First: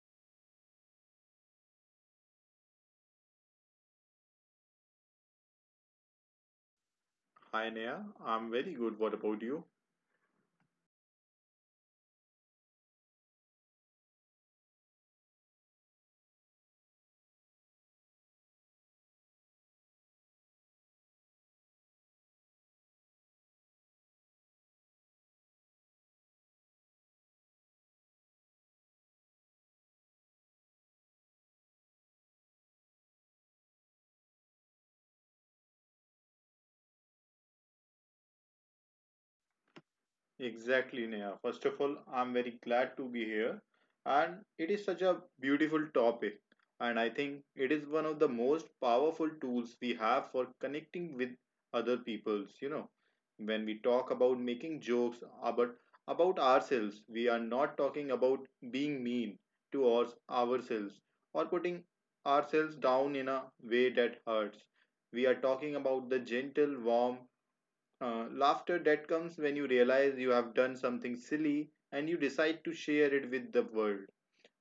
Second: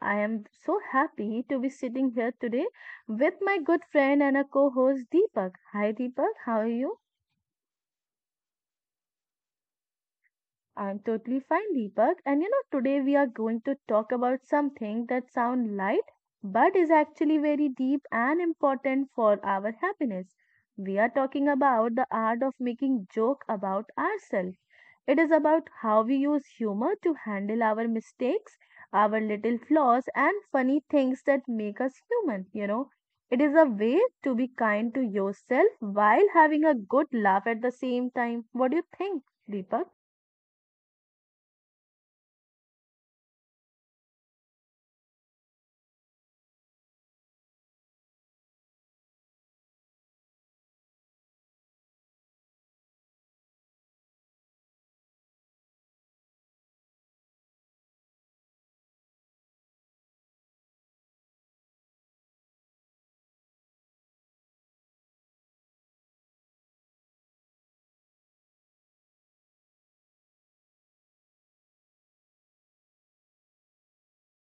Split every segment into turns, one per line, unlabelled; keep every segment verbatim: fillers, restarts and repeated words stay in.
I am so happy to be sitting here today with my good friend and a co-host Deepak. Hi Deepak, how are you?
Hi Neha, I'm very good. What about you?
I'm totally fine, Deepak. And you know, today we are going to talk about something that sounds light but is actually very deep and important for our happiness. We are talking about the art of making joke about ourselves. It is about how we use humor to handle our mistakes, our little flaws, and funny things that make us human. You know, it is a way to be kind to yourself while having a good laugh at the same time. What do you think, Deepak?
Exactly, Neha. First of all, I'm very glad to be here. And it is such a beautiful topic. And I think it is one of the most powerful tools we have for connecting with other peoples. You know, when we talk about making jokes about, about ourselves, we are not talking about being mean to ours, ourselves or putting ourselves down in a way that hurts. We are talking about the gentle, warm, Uh, laughter that comes when you realize you have done something silly and you decide to share it with the world.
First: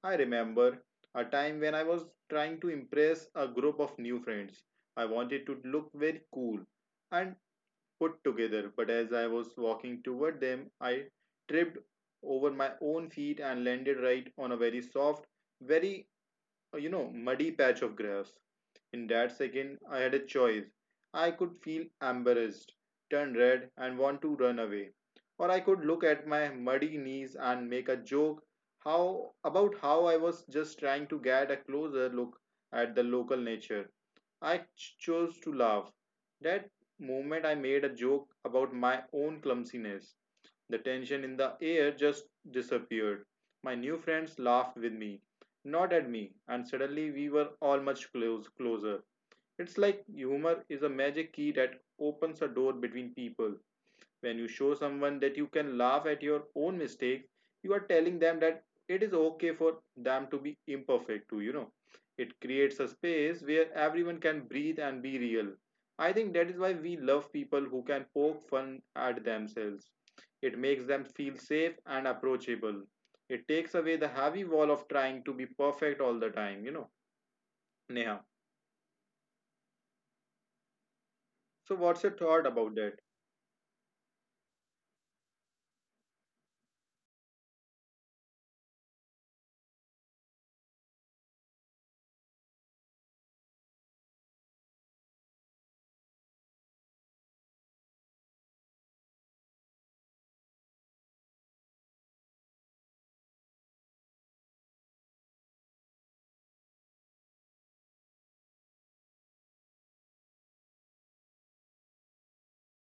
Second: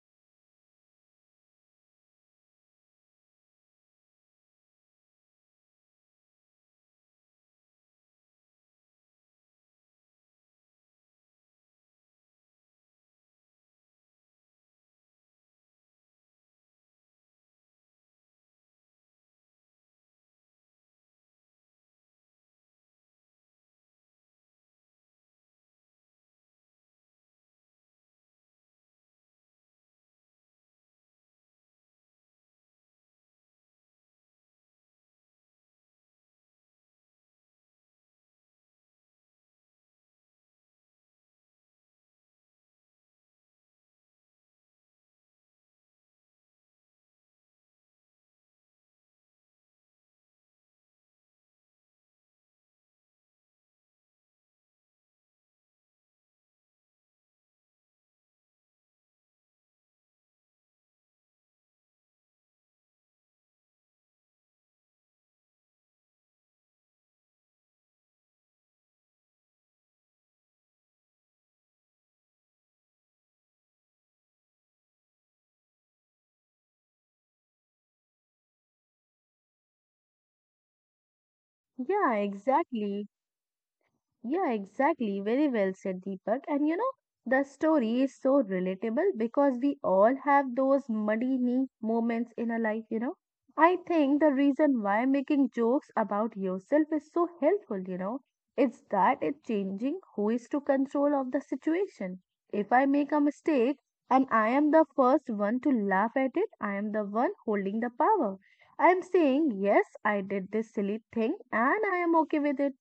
I remember a time when I was trying to impress a group of new friends. I wanted to look very cool and put together, but as I was walking toward them, I tripped over my own feet and landed right on a very soft, very, uh, you know, muddy patch of grass. In that second, I had a choice. I could feel embarrassed, turn red, and want to run away. Or I could look at my muddy knees and make a joke how about how I was just trying to get a closer look at the local nature. I ch- chose to laugh. That moment I made a joke about my own clumsiness. The tension in the air just disappeared. My new friends laughed with me, not at me, and suddenly we were all much close, closer. It's like humor is a magic key that opens a door between people. When you show someone that you can laugh at your own mistakes, you are telling them that it is okay for them to be imperfect too, you know. It creates a space where everyone can breathe and be real. I think that is why we love people who can poke fun at themselves. It makes them feel safe and approachable. It takes away the heavy wall of trying to be perfect all the time, you know. Neha. So what's
Yeah,
your thought about that?
exactly. Yeah, exactly. Very well said, Deepak. And you know, the story is so relatable because we all have those muddy knee moments in our life, you know. I think the reason why making jokes about yourself is so helpful, you know, it's that it's changing who is to control of the situation. If I make a mistake and I am the first one to laugh at it, I am the one holding the power. I am saying, yes, I did this silly thing and I am okay with it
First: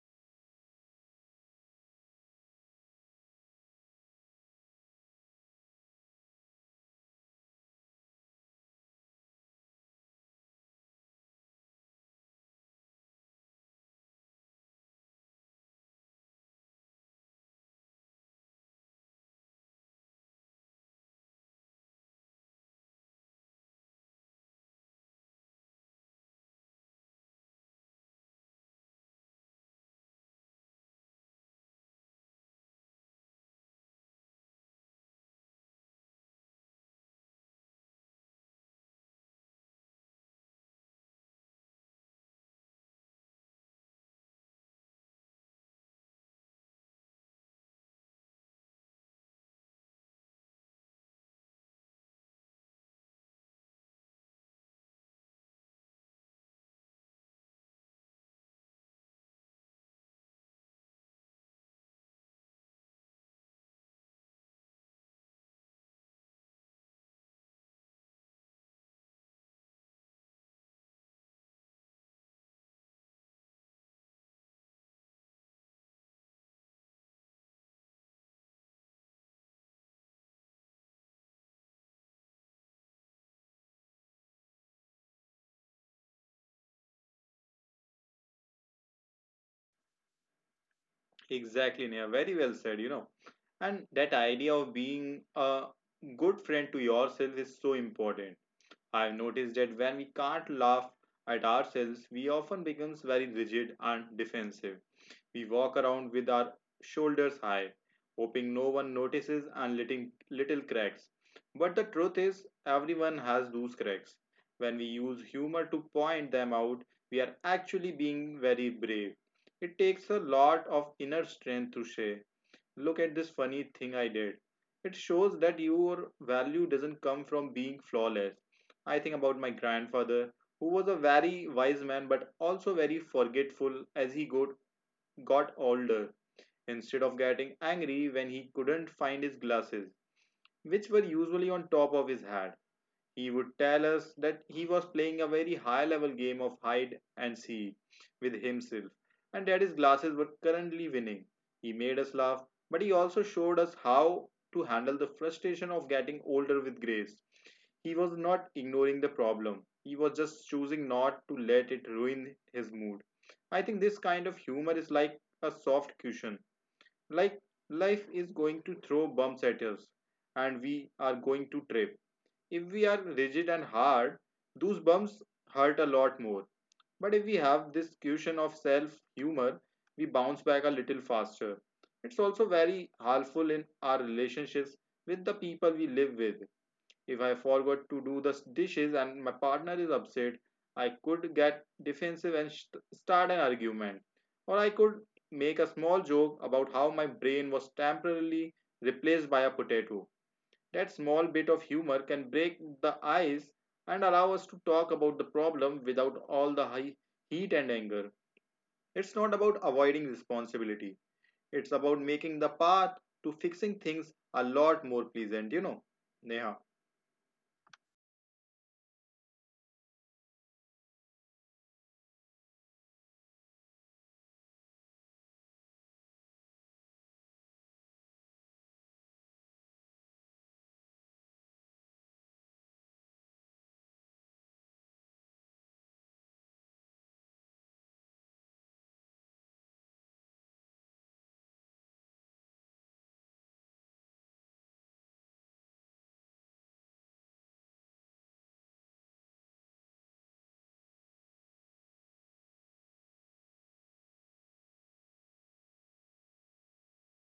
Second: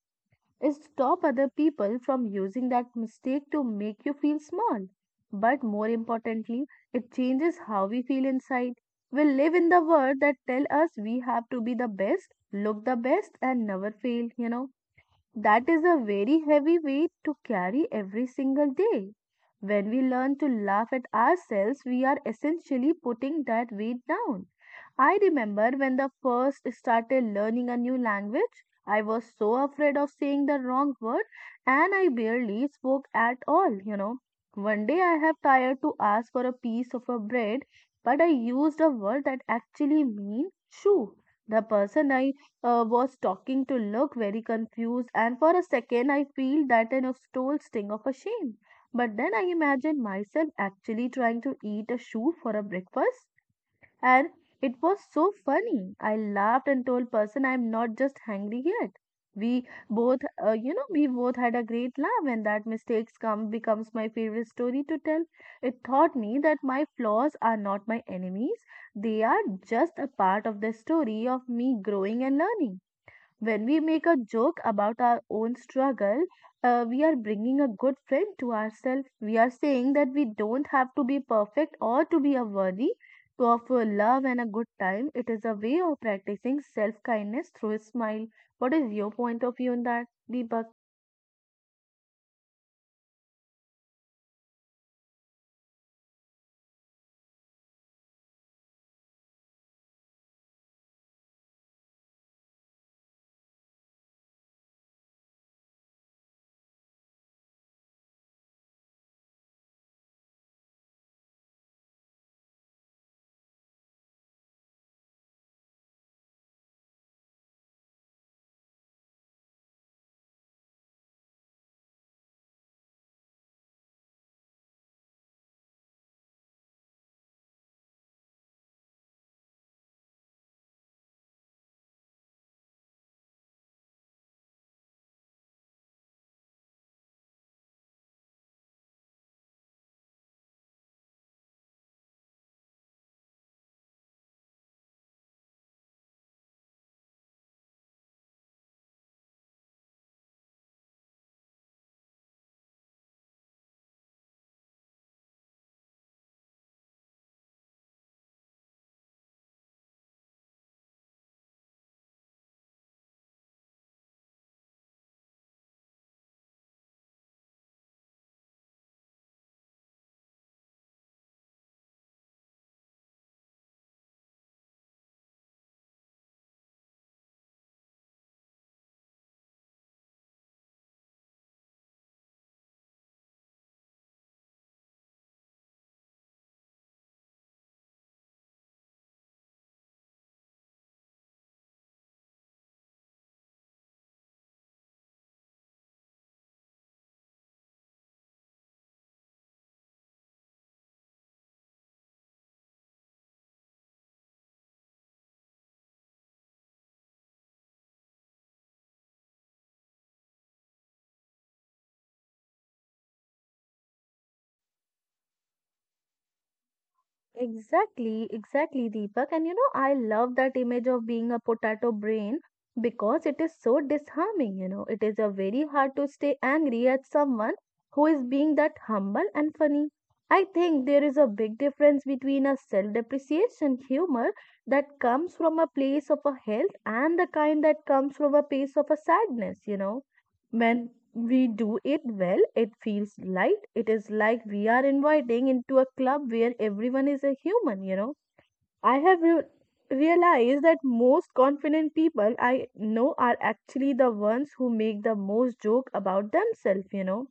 is stop other people from using that mistake to make you feel small. But more importantly, it changes how we feel inside. We live in the world that tell us we have to be the best, look the best and never fail, you know. That is a very heavy weight to carry every single day. When we learn to laugh at ourselves, we are essentially putting that weight down. I remember when the first started learning a new language, I was so afraid of saying the wrong word and I barely spoke at all, you know. One day I have tried to ask for a piece of a bread, but I used a word that actually means shoe. The person I uh, was talking to looked very confused, and for a second I feel that an stole sting of a shame. But then I imagine myself actually trying to eat a shoe for a breakfast and it was so funny. I laughed and told person I'm not just hungry yet. We both, uh, you know, we both had a great laugh, and that mistakes come becomes my favorite story to tell. It taught me that my flaws are not my enemies; they are just a part of the story of me growing and learning. When we make a joke about our own struggle, uh, we are bringing a good friend to ourselves. We are saying that we don't have to be perfect or to be a worthy of uh, love and a good time. It is a way of practicing self kindness through a smile. What is your point of view on that, Deepak?
Exactly, Neha. Very well said, you know. And that idea of being a good friend to yourself is so important. I've noticed that when we can't laugh at ourselves, we often become very rigid and defensive. We walk around with our shoulders high, hoping no one notices and letting little cracks. But the truth is, everyone has those cracks. When we use humor to point them out, we are actually being very brave. It takes a lot of inner strength to say, look at this funny thing I did. It shows that your value doesn't come from being flawless. I think about my grandfather, who was a very wise man but also very forgetful as he got, got older. Instead of getting angry when he couldn't find his glasses, which were usually on top of his head. He would tell us that he was playing a very high level game of hide and seek with himself and that his glasses were currently winning. He made us laugh, but he also showed us how to handle the frustration of getting older with grace. He was not ignoring the problem, he was just choosing not to let it ruin his mood. I think this kind of humor is like a soft cushion. Like life is going to throw bumps at us and we are going to trip if we are rigid and hard, those bumps hurt a lot more. But if we have this cushion of self humor, we bounce back a little faster. It's also very helpful in our relationships with the people we live with. If I forgot to do the dishes and my partner is upset, I could get defensive and start an argument. Or I could make a small joke about how my brain was temporarily replaced by a potato. That small bit of humor can break the ice and allow us to talk about the problem without all the high heat and anger. It's not about avoiding responsibility, it's about making the path to fixing things a lot more pleasant, you know. Neha,
Exactly, exactly, Deepak. And you know, I love that image of being a potato brain because it is so disarming. You know, it is a very hard to stay angry at someone who is being that humble and funny. I think there is a big difference between a self-depreciation humor that comes from a place of a health and the kind that comes from a place of a sadness, you know, when we do it well, it feels light. It is like we are inviting into a club where everyone is a human, you know. I have re- realized that most confident people I know are actually the ones who make the most joke about themselves, you know.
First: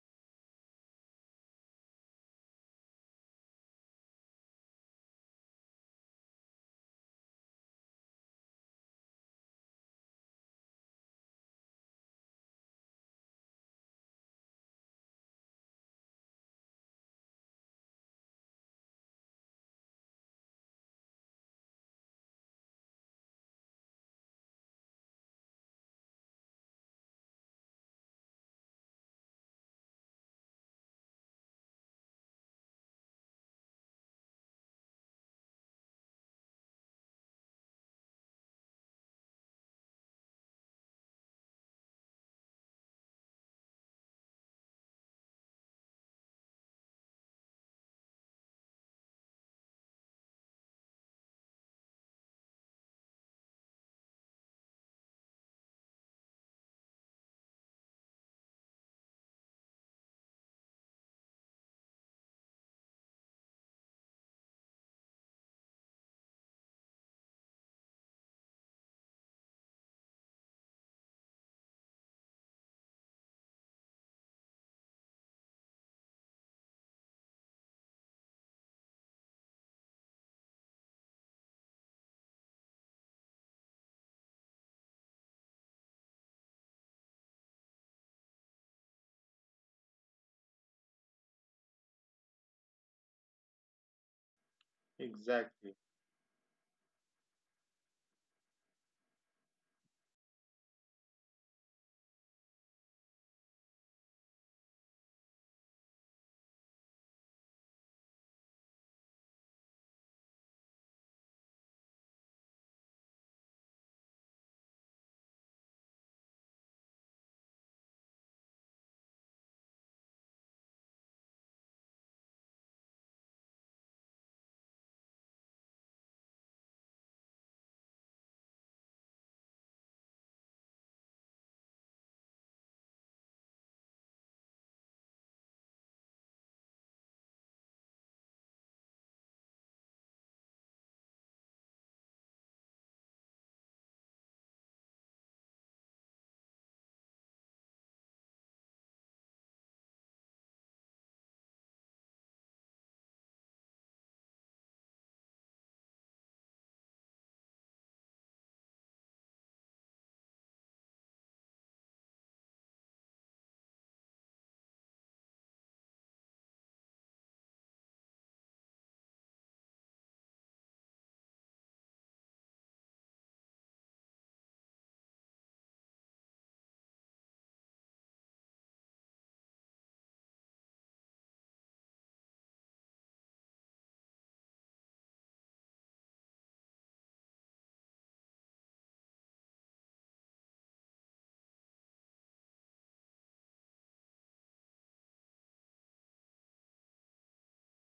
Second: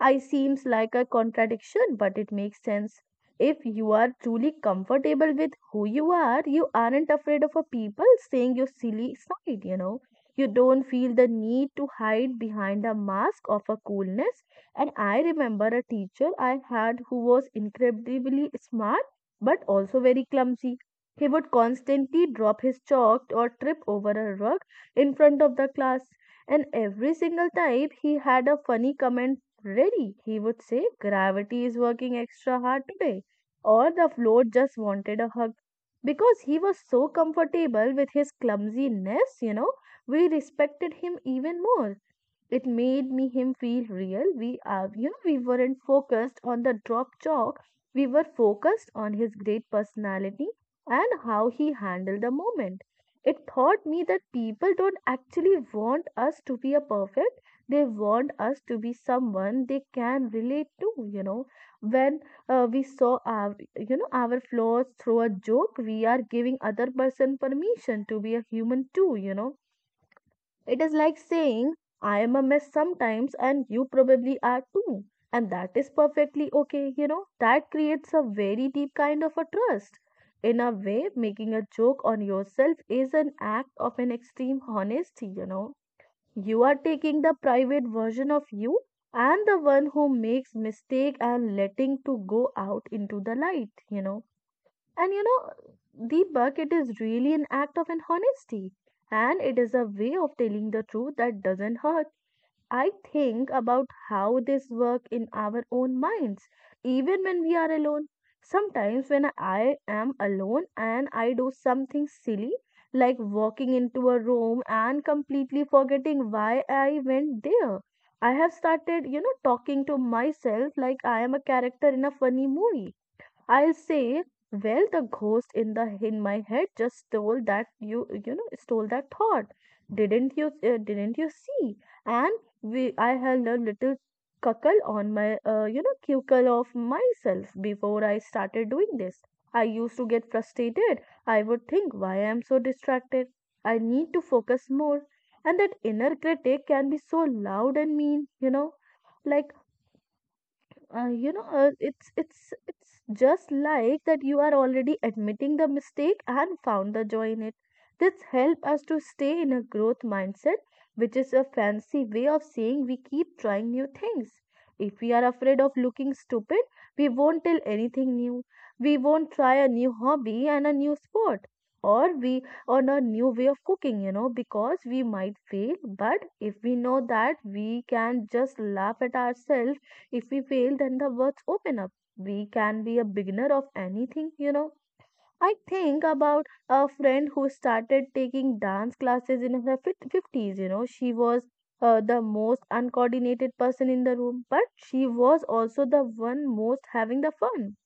I seems like a contradiction, but it makes sense. If you are truly comfortable with who you are, you aren't afraid of a people saying your silly side, you know. You don't feel the need to hide behind a mask of a coolness. And I remember a teacher I had who was incredibly smart but also very clumsy. He would constantly drop his chalk or trip over a rug in front of the class, and every single time he had a funny comment. Really, he would say, gravity is working extra hard today, or the float just wanted a hug. Because he was so comfortable with his clumsiness, you know, we respected him even more. It made me him feel real. We are, you know, we weren't focused on the drop chalk. We were focused on his great personality and how he handled the moment. It taught me that people don't actually want us to be a perfect. They want us to be someone they can relate to, you know. When uh, we saw our, you know, our flaws through a joke, we are giving other person permission to be a human too, you know, it is like saying, I am a mess sometimes, and you probably are too. And that is perfectly okay, you know. That creates a very deep kind of a trust. In a way, making a joke on yourself is an act of an extreme honesty, you know. You are taking the private version of you and the one who makes mistake and letting to go out into the light, you know, and you
exactly.
know, Deepak, it is really an act of an honesty. And it is a way of telling the truth that doesn't hurt. I think about how this work in our own minds, even when we are alone. Sometimes when I am alone and I do something silly, like walking into a room and completely forgetting why I went there. I have started, you know, talking to myself like I am a character in a funny movie. I'll say, well, the ghost in the in my head just stole that you you know stole that thought. Didn't you, uh, didn't you see? And we I held a little cuckle on my, uh, you know, cuckle of myself. Before I started doing this, I used to get frustrated. I would think why I'm so distracted. I need to focus more. And that inner critic can be so loud and mean, you know. Like, uh, you know, uh, it's it's it's just like that you are already admitting the mistake and found the joy in it. This help us to stay in a growth mindset, which is a fancy way of saying we keep trying new things. If we are afraid of looking stupid, we won't tell anything new, we won't try a new hobby and a new sport, or we on a new way of cooking, you know, because we might fail. But if we know that we can just laugh at ourselves if we fail, then the words open up. We can be a beginner of anything, you know. I think about a friend who started taking dance classes in her fif- fifties, you know. She was uh, the most uncoordinated person in the room, but she was also the one most having the fun.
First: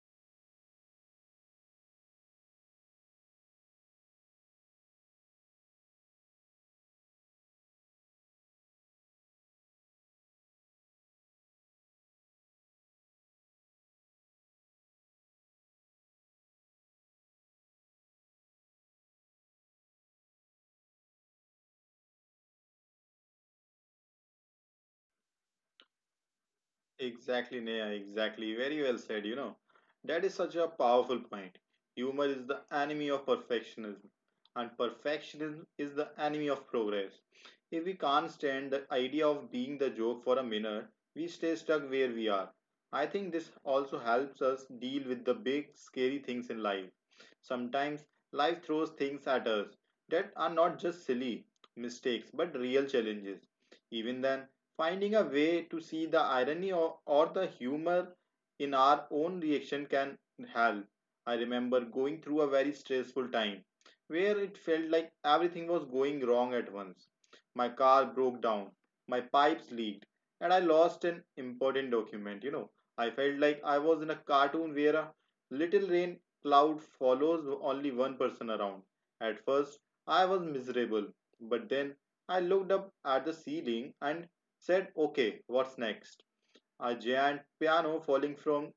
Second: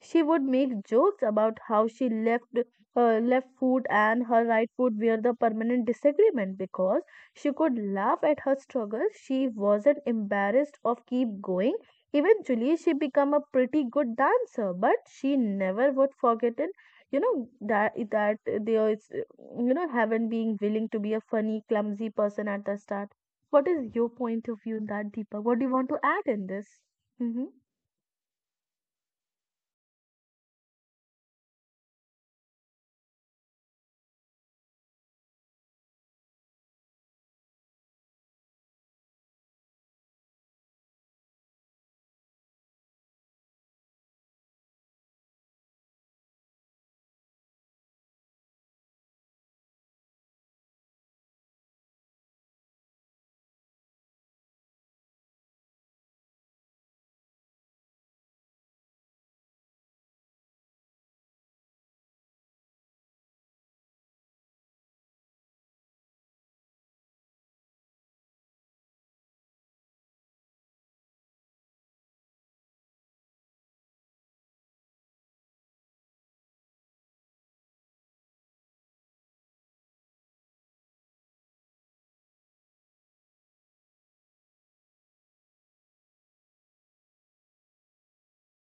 She would make jokes about how she left her left foot and her right foot were the permanent disagreement. Because she could laugh at her struggles, she wasn't embarrassed of keep going. Eventually, she became a pretty good dancer, but she never would forget it. You know, that that there is, you know, haven't been willing to be a funny, clumsy person at the start. What is your point of view in that, Deepa? What do you want to add in this? Mm-hmm.
Exactly, Neha, exactly. Very well said, you know. That is such a powerful point. Humor is the enemy of perfectionism, and perfectionism is the enemy of progress. If we can't stand the idea of being the joke for a minute, we stay stuck where we are. I think this also helps us deal with the big, scary things in life. Sometimes life throws things at us that are not just silly mistakes but real challenges. Even then, finding a way to see the irony or, or the humor in our own reaction can help. I remember going through a very stressful time where it felt like everything was going wrong at once. My car broke down, my pipes leaked, and I lost an important document. You know, I felt like I was in a cartoon where a little rain cloud follows only one person around. At first, I was miserable, but then I looked up at the ceiling and said, okay, what's next? A giant piano falling from,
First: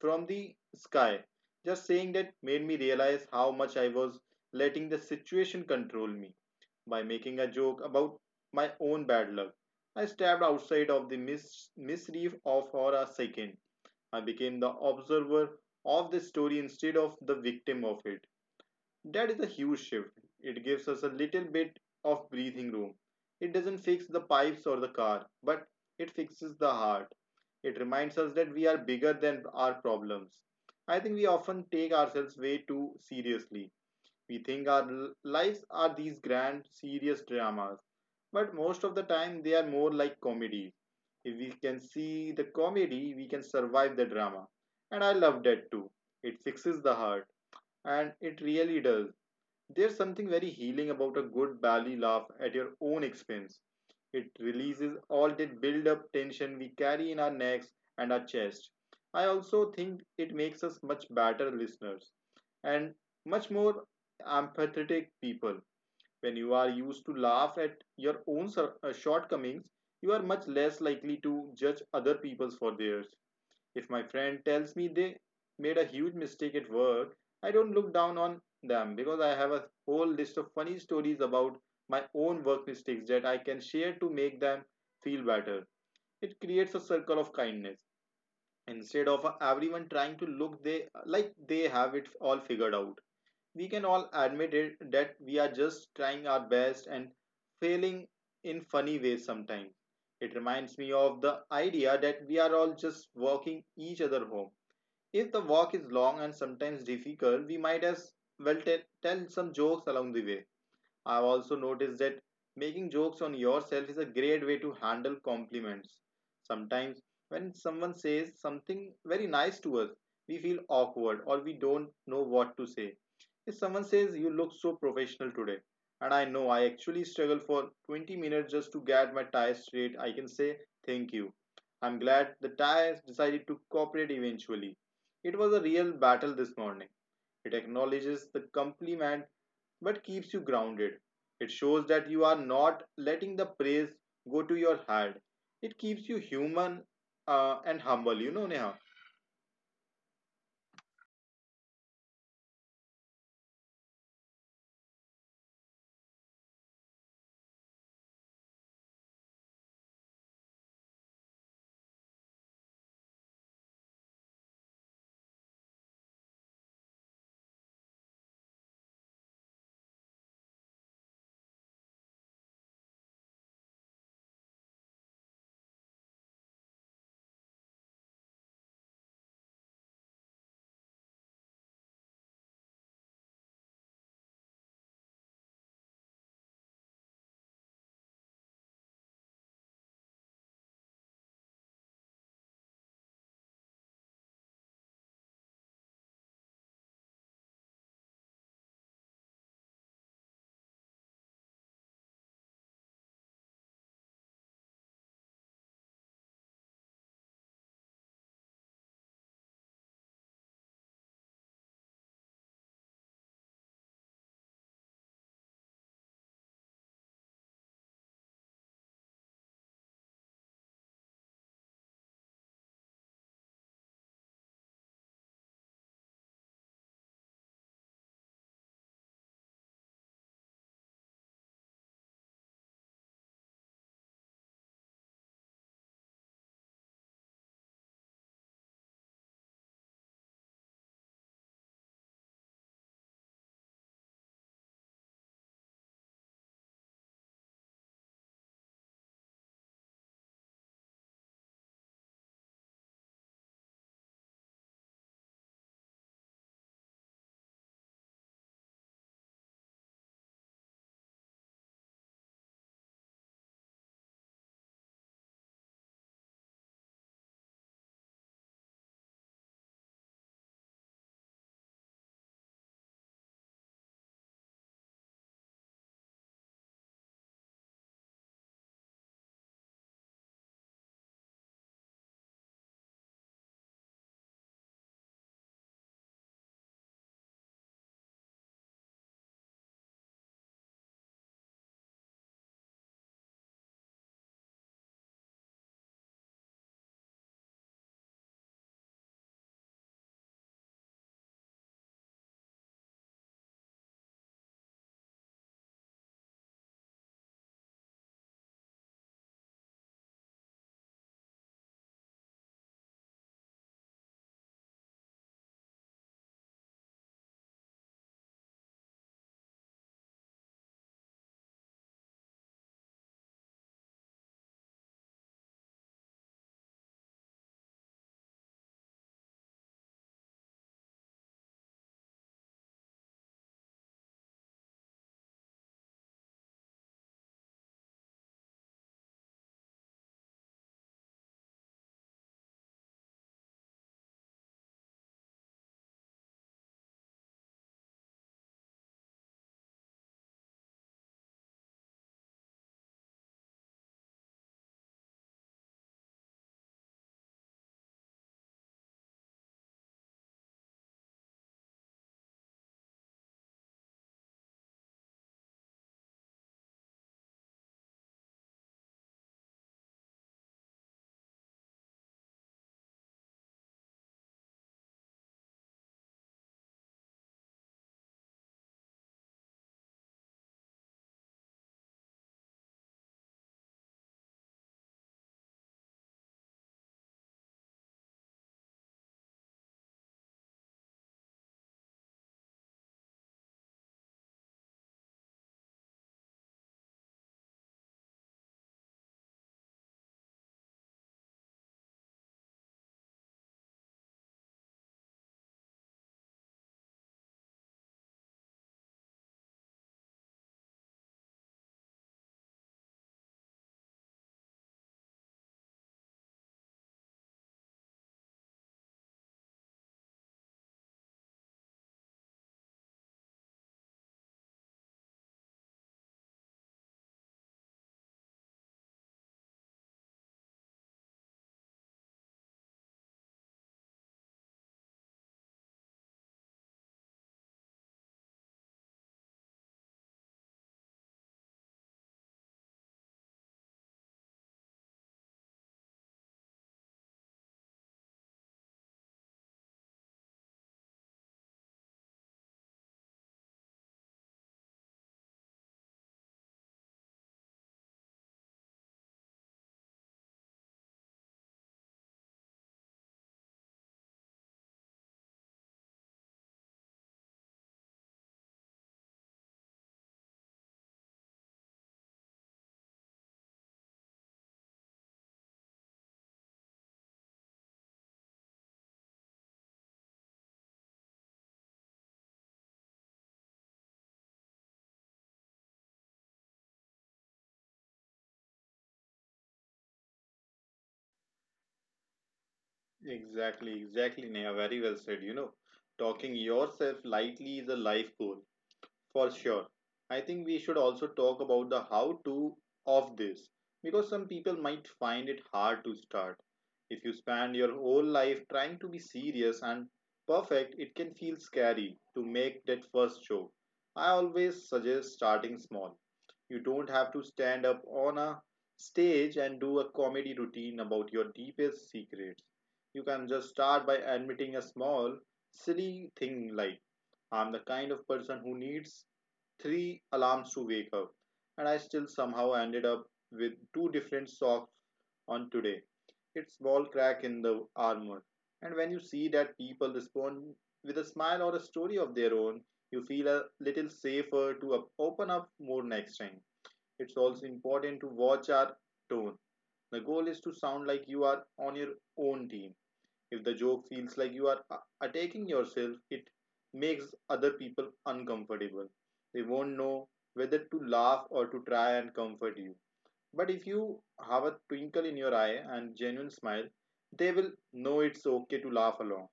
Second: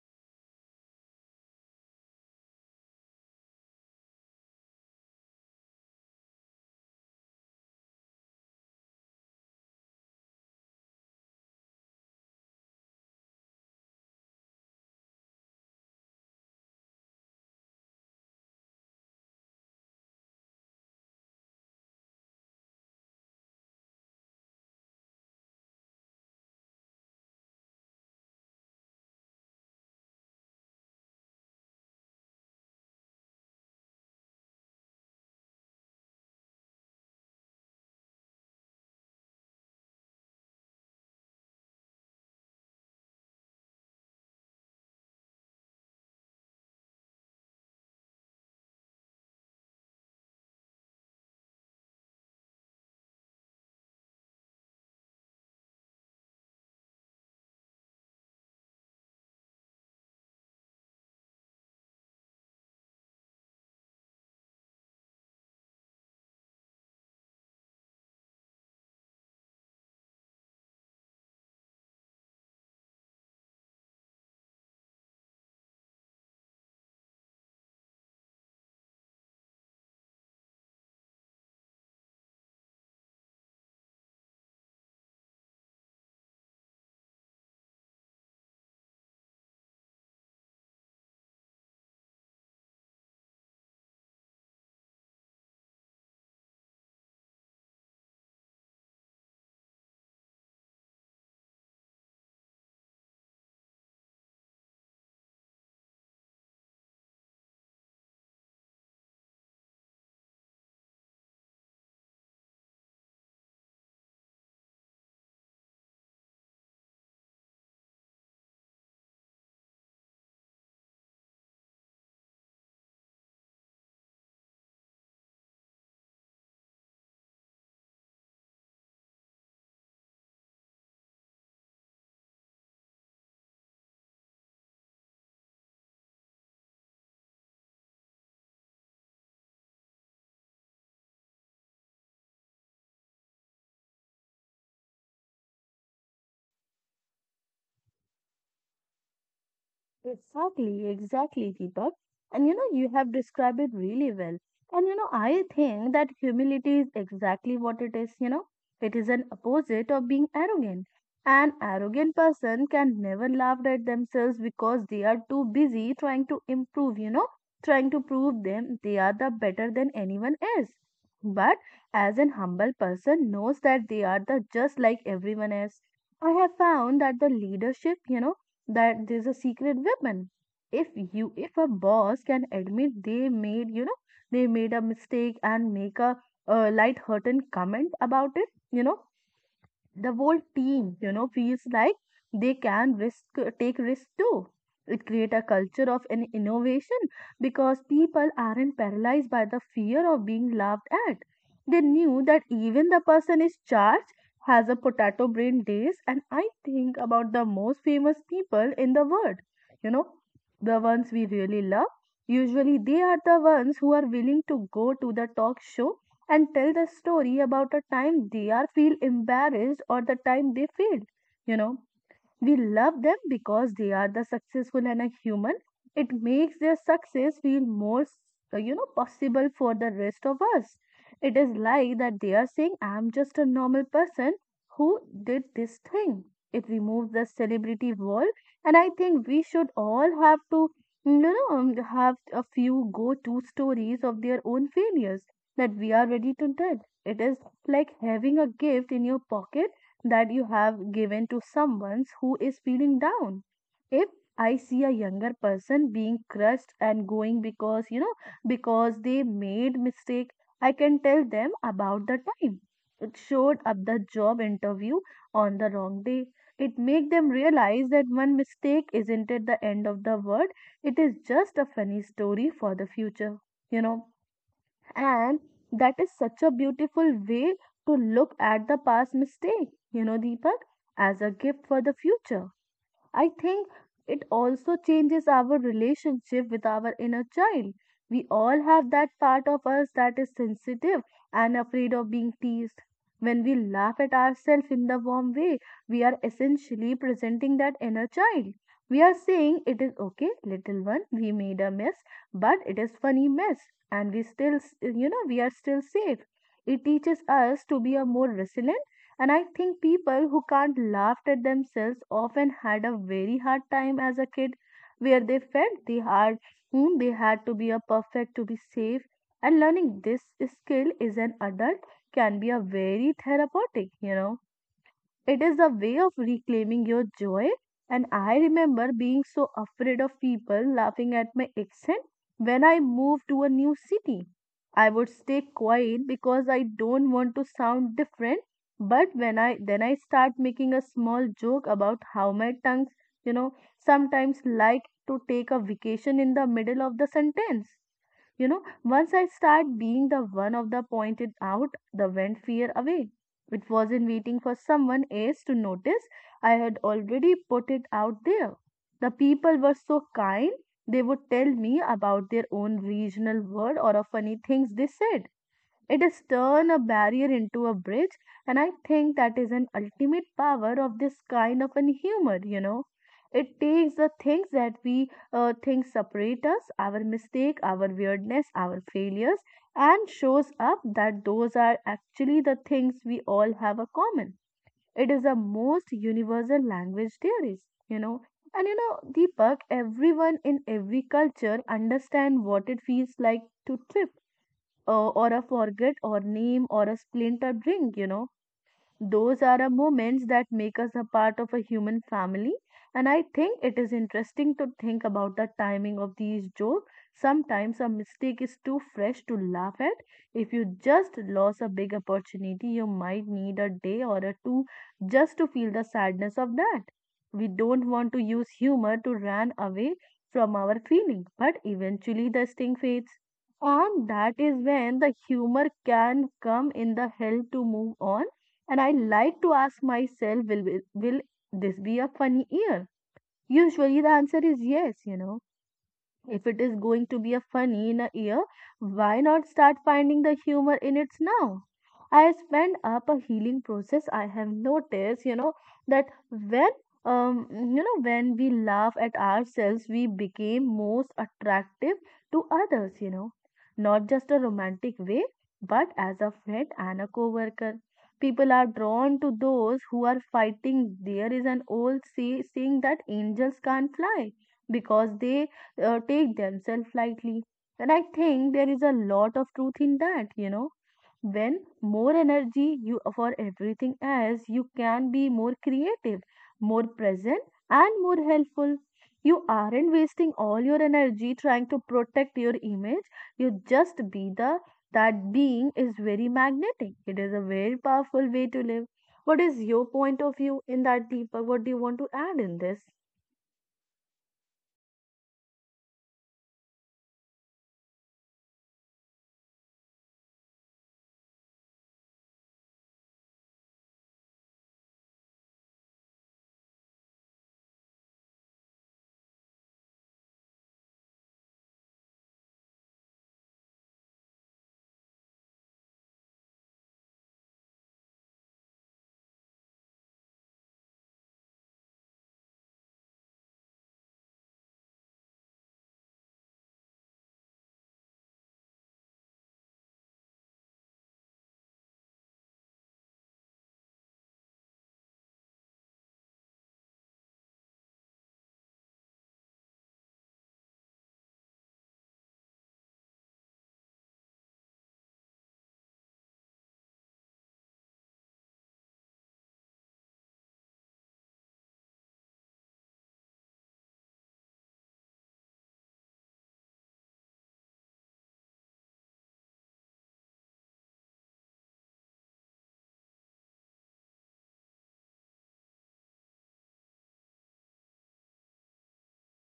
from the sky. Just saying that made me realize how much I was letting the situation control me. By making a joke about my own bad luck, I stepped outside of the mis- mischief of for a second. I became the observer of the story instead of the victim of it. That is a huge shift. It gives us a little bit of breathing room. It doesn't fix the pipes or the car, but it fixes the heart. It reminds us that we are bigger than our problems. I think we often take ourselves way too seriously. We think our lives are these grand, serious dramas, but most of the time they are more like comedies. If we can see the comedy, we can survive the drama. And I love that too. It fixes the heart, and it really does. There's something very healing about a good belly laugh at your own expense. It releases all that build up tension we carry in our necks and our chest. I also think it makes us much better listeners and much more empathetic people. When you are used to laugh at your own sur- uh, shortcomings, you are much less likely to judge other people's for theirs. If my friend tells me they made a huge mistake at work, I don't look down on them because I have a whole list of funny stories about my own work mistakes that I can share to make them feel better. It creates a circle of kindness. Instead of everyone trying to look they like they have it all figured out, we can all admit it that we are just trying our best and failing in funny ways sometimes. It reminds me of the idea that we are all just walking each other home. If the walk is long and sometimes difficult, we might as well tell some jokes along the way. I've also noticed that making jokes on yourself is a great way to handle compliments. Sometimes, when someone says something very nice to us, we feel awkward or we don't know what to say. If someone says, you look so professional today, and I know I actually struggle for twenty minutes just to get my tie straight, I can say, thank you. I'm glad the tie decided to cooperate eventually. It was a real battle this morning. It acknowledges the compliment but keeps you grounded. It shows that you are not letting the praise go to your head. It keeps you human uh, and humble, you know, Neha.
Exactly, exactly, Deepak. And you know, you have described it really well. And you know, I think that humility is exactly what it is, you know, it is an opposite of being arrogant. An arrogant person can never laugh at themselves because they are too busy trying to improve, you know, trying to prove them they are the better than anyone else. But as an humble person knows that they are the just like everyone else. I have found that the leadership, you know, that there's a secret weapon. If you if a boss can admit they made, you know, they made a mistake and make a, uh light-hearted comment about it, you know, the whole team, you know, feels like they can risk take risks too. It create a culture of an innovation because people aren't paralyzed by the fear of being laughed at. They knew that even the person is charged has a potato brain days. And I think about the most famous people in the world, you know, the ones we really love, usually they are the ones who are willing to go to the talk show and tell the story about a time they are feel embarrassed or the time they failed, you know, we love them because they are the successful and a human. It makes their success feel more, uh, you know, possible for the rest of us. It is like that they are saying, I'm just a normal person who did this thing. It removes the celebrity wall, and I think we should all have to, you know, um, have a few go-to stories of their own failures that we are ready to tell. It is like having a gift in your pocket that you have given to someone who is feeling down. If I see a younger person being crushed and going because, you know, because they made mistake, I can tell them about the time. It showed up the job interview on the wrong day. It make them realize that one mistake isn't at the end of the world. It is just a funny story for the future, you know and that is such a beautiful way to look at the past mistake, you know, Deepak, as a gift for the future. I think it also changes our relationship with our inner child. We all have that part of us that is sensitive and afraid of being teased. When we laugh at ourselves in the warm way, we are essentially presenting that inner child. We are saying, It is okay, little one, we made a mess, but it is funny mess, and we still, s- you know, we are still safe. It teaches us to be a more resilient. And I think people who can't laugh at themselves often had a very hard time as a kid where they felt they had whom they had to be a perfect to be safe. And learning this skill as an adult can be a very therapeutic, you know. It is a way of reclaiming your joy. And I remember being so afraid of people laughing at my accent when I moved to a new city. I would stay quiet because I don't want to sound different. But when I then I start making a small joke about how my tongues, you know, sometimes like to take a vacation in the middle of the sentence. You know, once I start being the one of the pointed out the went fear away, it wasn't waiting for someone else to notice. I had already put it out there. The people were so kind, they would tell me about their own regional word or of funny things they said. It is turn a barrier into a bridge, and I think that is an ultimate power of this kind of an humor, you know. It takes the things that we uh, think separate us, our mistake, our weirdness, our failures, and shows up that those are actually the things we all have a common. It is the most universal language theories, you know. And you know, Deepak, everyone in every culture understand what it feels like to trip uh, or a forget or name or a splinter drink you know Those are a moments that make us a part of a human family, and I think it is interesting to think about the timing of these jokes. Sometimes a mistake is too fresh to laugh at. If you just lost a big opportunity, you might need a day or a two just to feel the sadness of that. We don't want to use humor to run away from our feelings, but eventually the sting fades. And that is when the humor can come in the help to move on. And I like to ask myself, will, will, will this be a funny year? Usually the answer is yes, you know. If it is going to be a funny in a year, why not start finding the humor in it now? I spend up a healing process. I have noticed, you know, that when um you know when we laugh at ourselves, we became most attractive to others, you know, not just a romantic way, but as a friend and a coworker. People are drawn to those who are fighting. There is an old say, saying that angels can't fly because they uh, take themselves lightly. And I think there is a lot of truth in that, you know. When more energy you for everything else, you can be more creative, more present, and more helpful. You aren't wasting all your energy trying to protect your image. You just be the that being is very magnetic. It is a very powerful way to live. What is your point of view in that, Deepak? What do you want to add in this?
Exactly, exactly, Neha. Very well said. You know, talking yourself lightly is a life goal. For sure. I think we should also talk about the how to of this because some people might find it hard to start. If you spend your whole life trying to be serious and perfect, it can feel scary to make that first show. I always suggest starting small. You don't have to stand up on a stage and do a comedy routine about your deepest secrets. You can just start by admitting a small, silly thing like, I'm the kind of person who needs three alarms to wake up, and I still somehow ended up with two different socks on today. It's small crack in the armor. And when you see that people respond with a smile or a story of their own, you feel a little safer to open up more next time. It's also important to watch our tone. The goal is to sound like you are on your own team. If the joke feels like you are uh, attacking yourself, it makes other people uncomfortable. They won't know whether to laugh or to try and comfort you. But if you have a twinkle in your eye and genuine smile, they will know it's okay to laugh along.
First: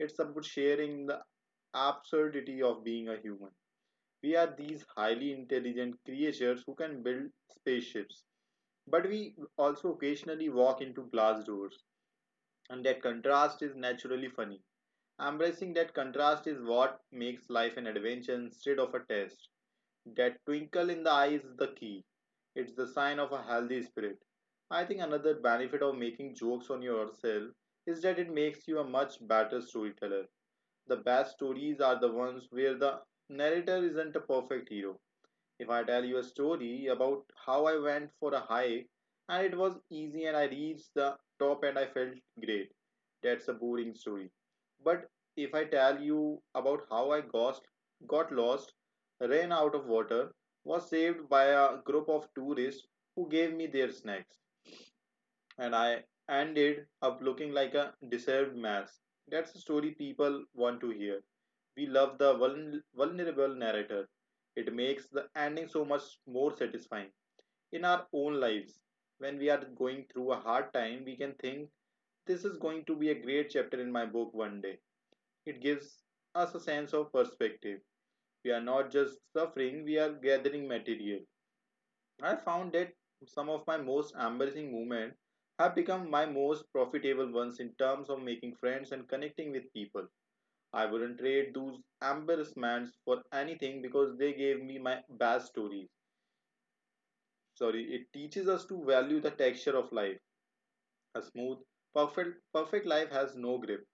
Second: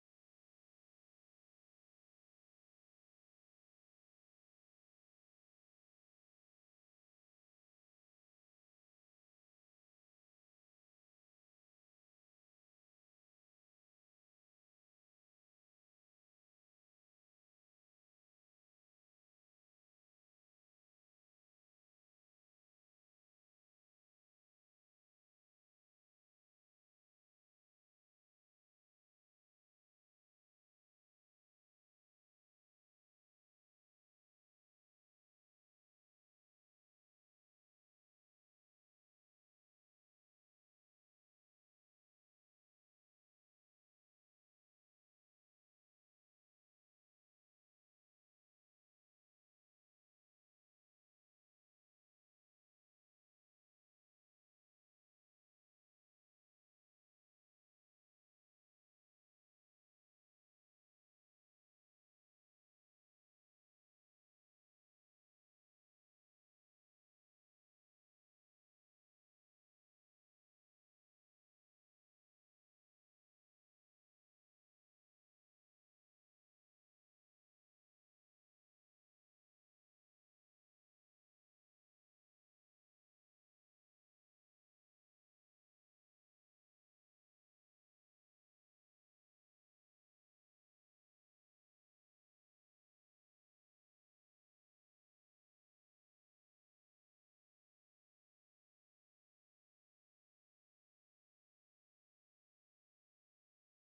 It's about sharing the absurdity of being a human. We are these highly intelligent creatures who can build spaceships, but we also occasionally walk into glass doors, and that contrast is naturally funny. Embracing that contrast is what makes life an adventure instead of a test. That twinkle in the eye is the key. It's the sign of a healthy spirit. I think another benefit of making jokes on yourself is that it makes you a much better storyteller. The best stories are the ones where the narrator isn't a perfect hero. If I tell you a story about how I went for a hike and it was easy and I reached the top and I felt great, that's a boring story. But if I tell you about how I got, got lost, ran out of water, was saved by a group of tourists who gave me their snacks, and I ended up looking like a deserved mess. That's the story people want to hear. We love the vuln- vulnerable narrator. It makes the ending so much more satisfying. In our own lives, when we are going through a hard time, we can think, this is going to be a great chapter in my book one day. It gives us a sense of perspective. We are not just suffering, we are gathering material. I found that some of my most embarrassing moments have become my most profitable ones in terms of making friends and connecting with people. I wouldn't trade those embarrassments for anything because they gave me my best stories. Sorry, it teaches us to value the texture of life. A smooth, perfect, perfect life has no grip.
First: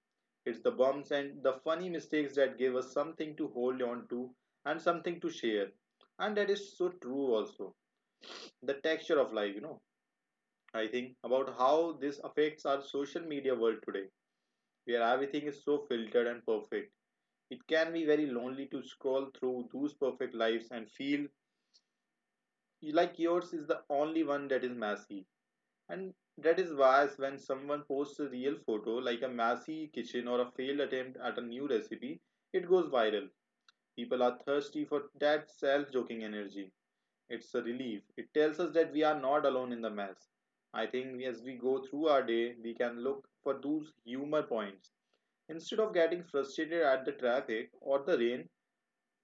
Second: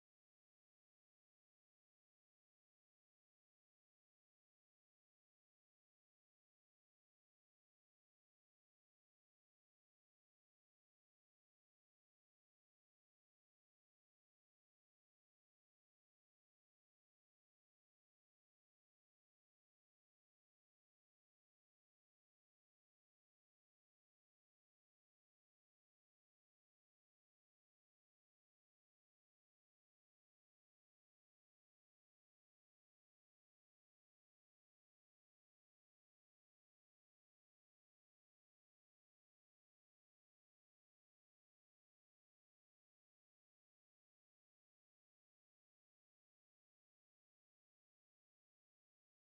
It's the bumps and the funny mistakes that give us something to hold on to and something to share. And that is so true also. The texture of life, you know I think, about how this affects our social media world today, where everything is so filtered and perfect. It can be very lonely to scroll through those perfect lives and feel like yours is the only one that is messy. And that is why when someone posts a real photo, like a messy kitchen or a failed attempt at a new recipe, it goes viral. People are thirsty for that self joking energy. It's a relief. It tells us that we are not alone in the mess. I think as we go through our day, we can look for those humor points. Instead of getting frustrated at the traffic or the rain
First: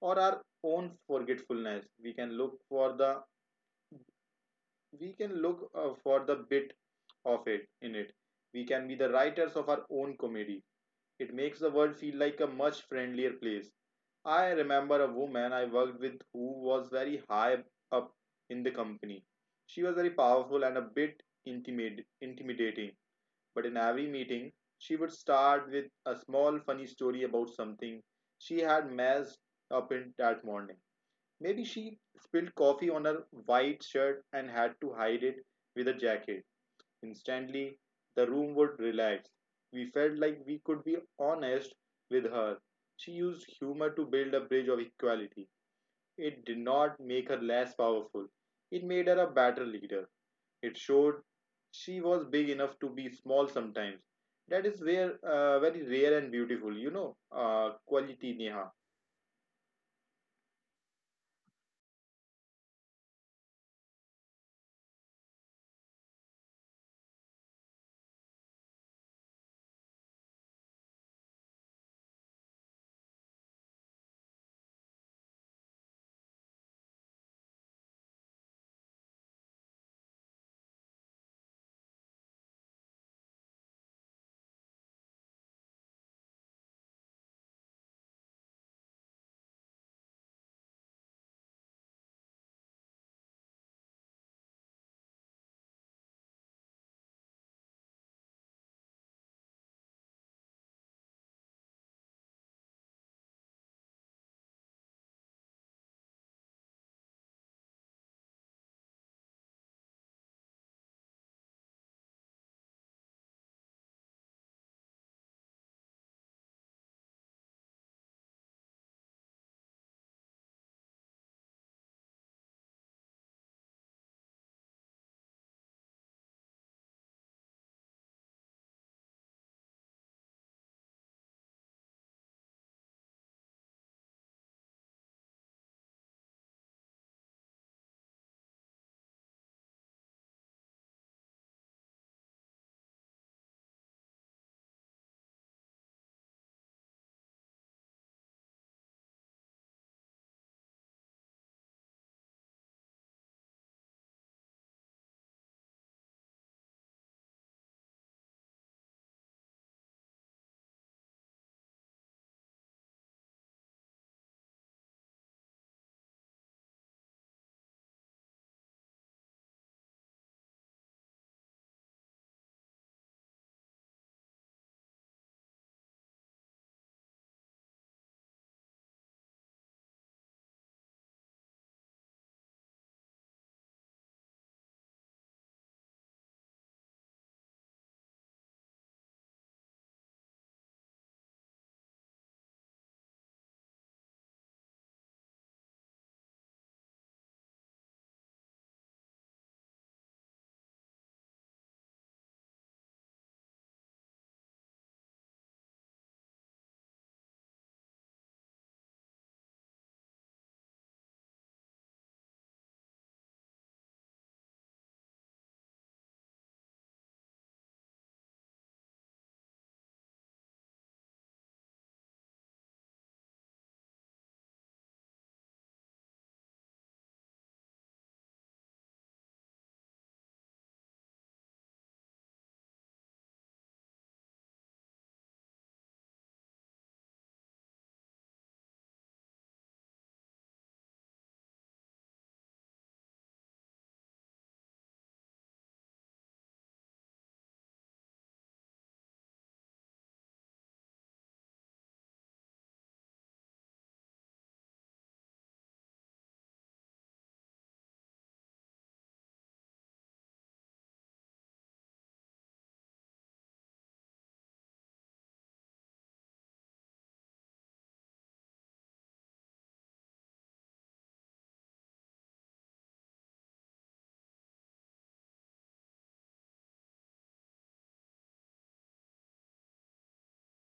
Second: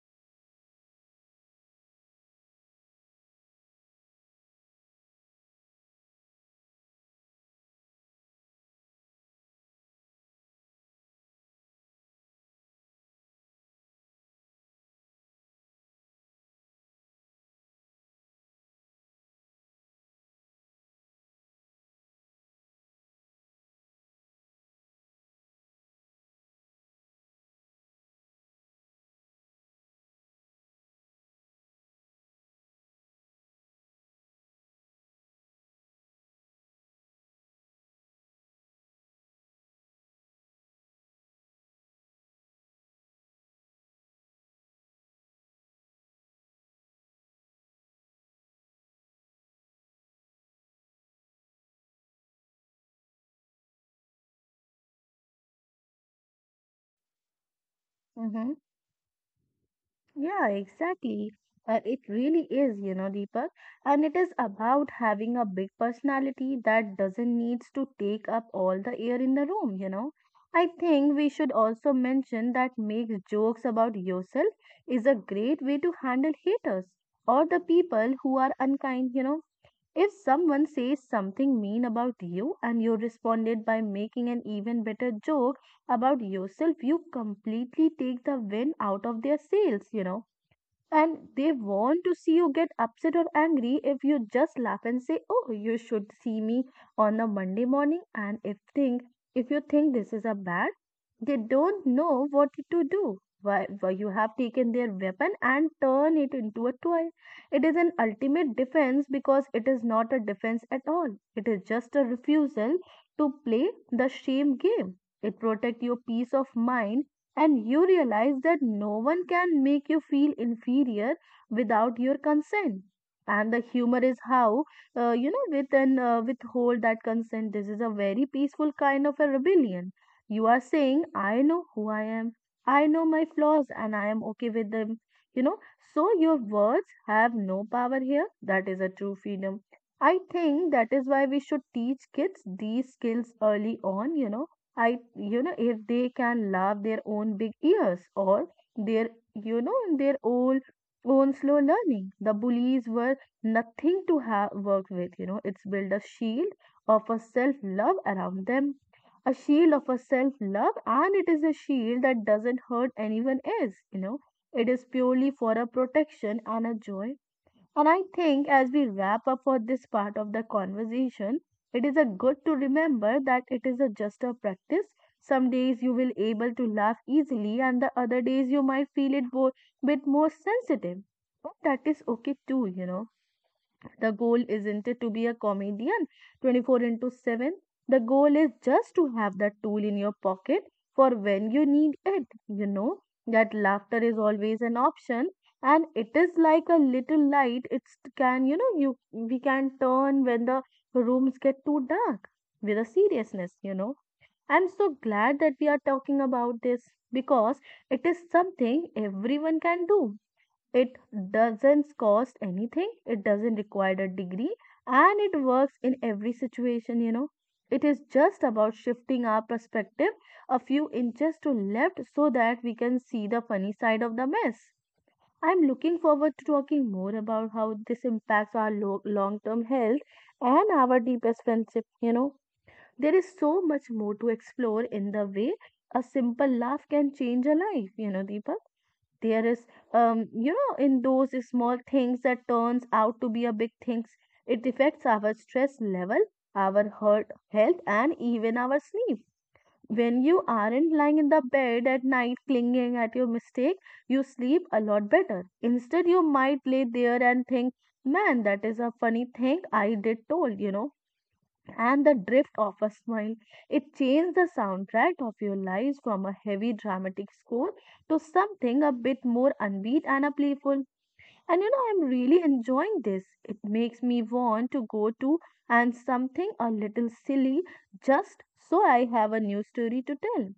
or our own forgetfulness, we can look for the we can look uh, for the bit of it in it. We can be the writers of our own comedy. It makes the world feel like a much friendlier place. I remember a woman I worked with who was very high up in the company. She was very powerful and a bit intimid- intimidating, but in every meeting, she would start with a small funny story about something she had messed up in that morning. Maybe she spilled coffee on her white shirt and had to hide it with a jacket. Instantly, the room would relax. We felt like we could be honest with her. She used humor to build a bridge of equality. It did not make her less powerful, it made her a better leader. It showed she was big enough to be small sometimes. That is where, uh, very rare and beautiful, you know, uh, quality,
Mm-hmm.
Neha.
Yeah, exactly. Uh, it really is, you know, Deepak. And it is about having a big personality that doesn't needs to take up all the air in the room, you know. I think we should also mention that makes jokes about yourself is a great way to handle haters or the people who are unkind, you know. If someone says something mean about you and you responded by making an even better joke about yourself, you completely take the wind out of their sails, you know, and they want to see you get upset or angry if you just laugh and say, Oh, you should see me on a Monday morning. And if think if you think this is a bad, they don't know what to do. Why, why you have taken their weapon and turn it into a toy. It is an ultimate defense because it is not a defense at all. It is just a refusal to play the shame game. It protects your peace of mind, and you realize that no one can make you feel inferior without your consent, and the humor is how uh, you know with an uh, withhold that consent. This is a very peaceful kind of a rebellion. You are saying, I know who I am, I know my flaws and I am okay with them, you know, so your words have no power here. That is a true freedom. I think that is why we should teach kids these skills early on, you know. I, you know, if they can love their own big ears or their, you know, their own own slow learning. The bullies were nothing to have work with. You know, it's built a shield of a self love around them, a shield of a self love, and it is a shield that doesn't hurt anyone else. You know, it is purely for a protection and a joy. And I think as we wrap up for this part of the conversation, it is a good to remember that it is a just a practice. Some days you will able to laugh easily and the other days you might feel it bo- bit more sensitive. But that is okay too, you know. The goal isn't it to be a comedian twenty-four into seven. The goal is just to have that tool in your pocket for when you need it. You know that laughter is always an option, and it is like a little light. It's can, you know, you we can turn when the rooms get too dark with a seriousness, you know. I'm so glad that we are talking about this because it is something everyone can do. It doesn't cost anything, it doesn't require a degree, and it works in every situation, you know. It is just about shifting our perspective a few inches to left so that we can see the funny side of the mess. I'm looking forward to talking more about how this impacts our lo- long-term health and our deepest friendship, you know. There is so much more to explore in the way a simple laugh can change a life, you know, Deepa, there is um, you know, in those small things that turns out to be a big things. It affects our stress level, our heart health and even our sleep. When you aren't lying in the bed at night clinging at your mistake, you sleep a lot better. Instead you might lay there and think, man, that is a funny thing I did told, you know, and the drift of a smile. It changed the soundtrack of your lives from a heavy dramatic score to something a bit more upbeat and a playful. And you know, I'm really enjoying this. It makes me want to go to and something a little silly just so I have a new story to tell.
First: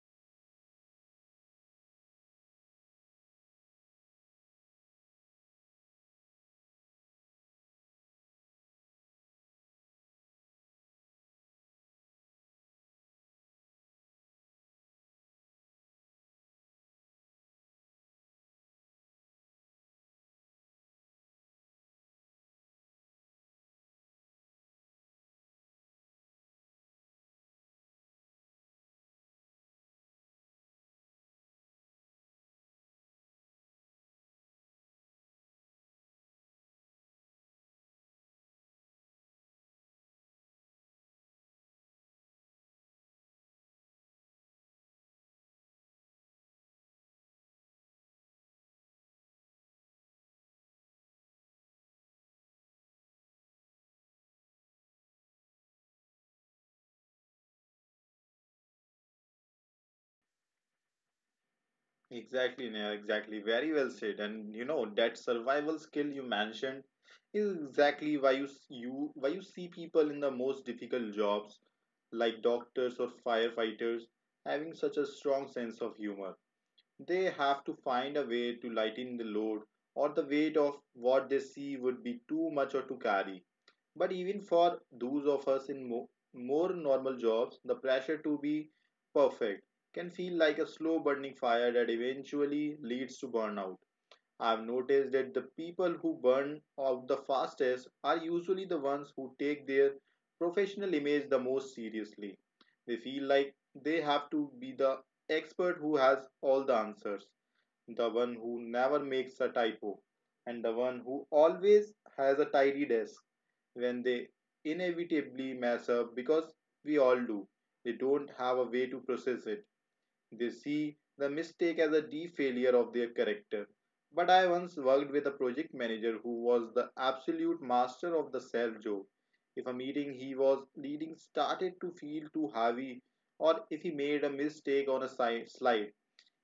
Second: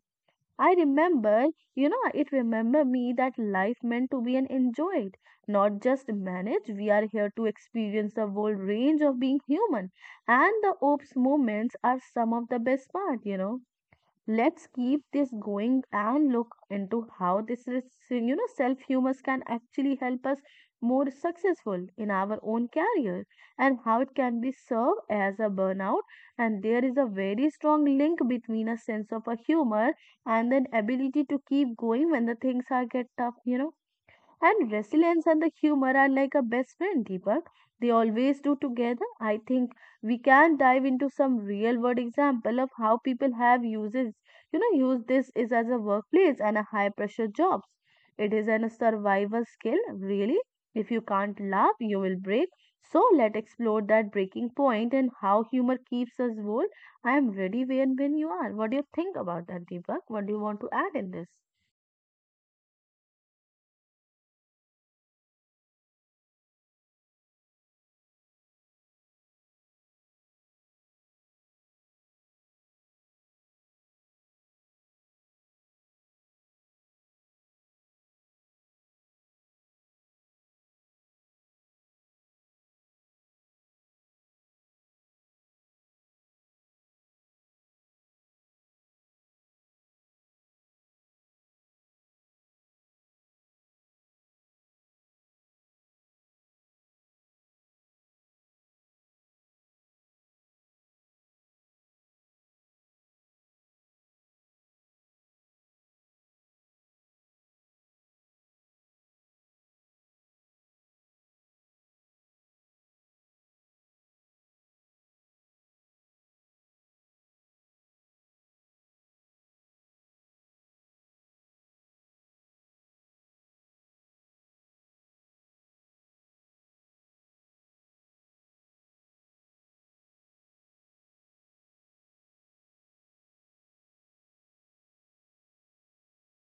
I remember, you know, it Remember me that life meant to be an enjoyed, not just managed. We are here to experience the whole range of being human, and the oops moments are some of the best part, you know. Let's keep this going and look into how this is, you know, self humors can actually help us more successful in our own career and how it can be served as a burnout. And there is a very strong link between a sense of a humor and an ability to keep going when the things are get tough, you know. And resilience and the humor are like a best friend, Deepak. They always do together. I think we can dive into some real world example of how people have uses, you know, use this is as a workplace and a high pressure jobs. It is an, a survival skill, really. If you can't laugh, you will break. So let explore that breaking point and how humor keeps us whole. I am ready when when you are. What do you think about that, Deepak? What do you want to add in this?
Exactly, Neha, exactly. Very well said. And you know that survival skill you mentioned is exactly why you s- you why you see people in the most difficult jobs like doctors or firefighters having such a strong sense of humor. They have to find a way to lighten the load or the weight of what they see would be too much or to carry. But even for those of us in mo- more normal jobs, the pressure to be perfect can feel like a slow burning fire that eventually leads to burnout. I've noticed that the people who burn out the fastest are usually the ones who take their professional image the most seriously. They feel like they have to be the expert who has all the answers, the one who never makes a typo, and the one who always has a tidy desk. When they inevitably mess up, because we all do, they don't have a way to process it. They see the mistake as a deep failure of their character. But I once worked with a project manager who was the absolute master of the self joke. If a meeting he was leading started to feel too heavy, or if he made a mistake on a si- slide,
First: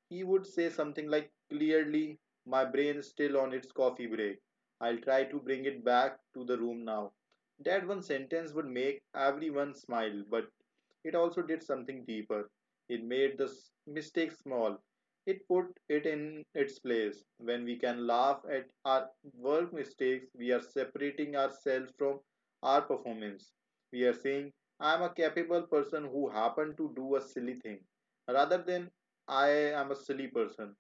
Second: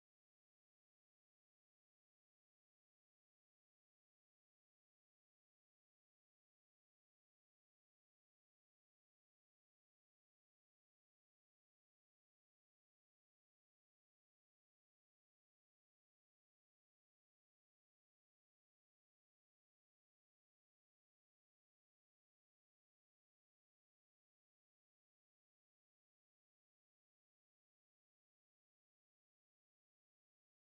he would say something like, "Clearly, my brain is still on its coffee break. I'll try to bring it back to the room now." That one sentence would make everyone smile, but it also did something deeper. It made the mistake small. It put it in its place. When we can laugh at our work mistakes, we are separating ourselves from our performance. We are saying, "I am a capable person who happened to do a silly thing," rather than "I am a silly person."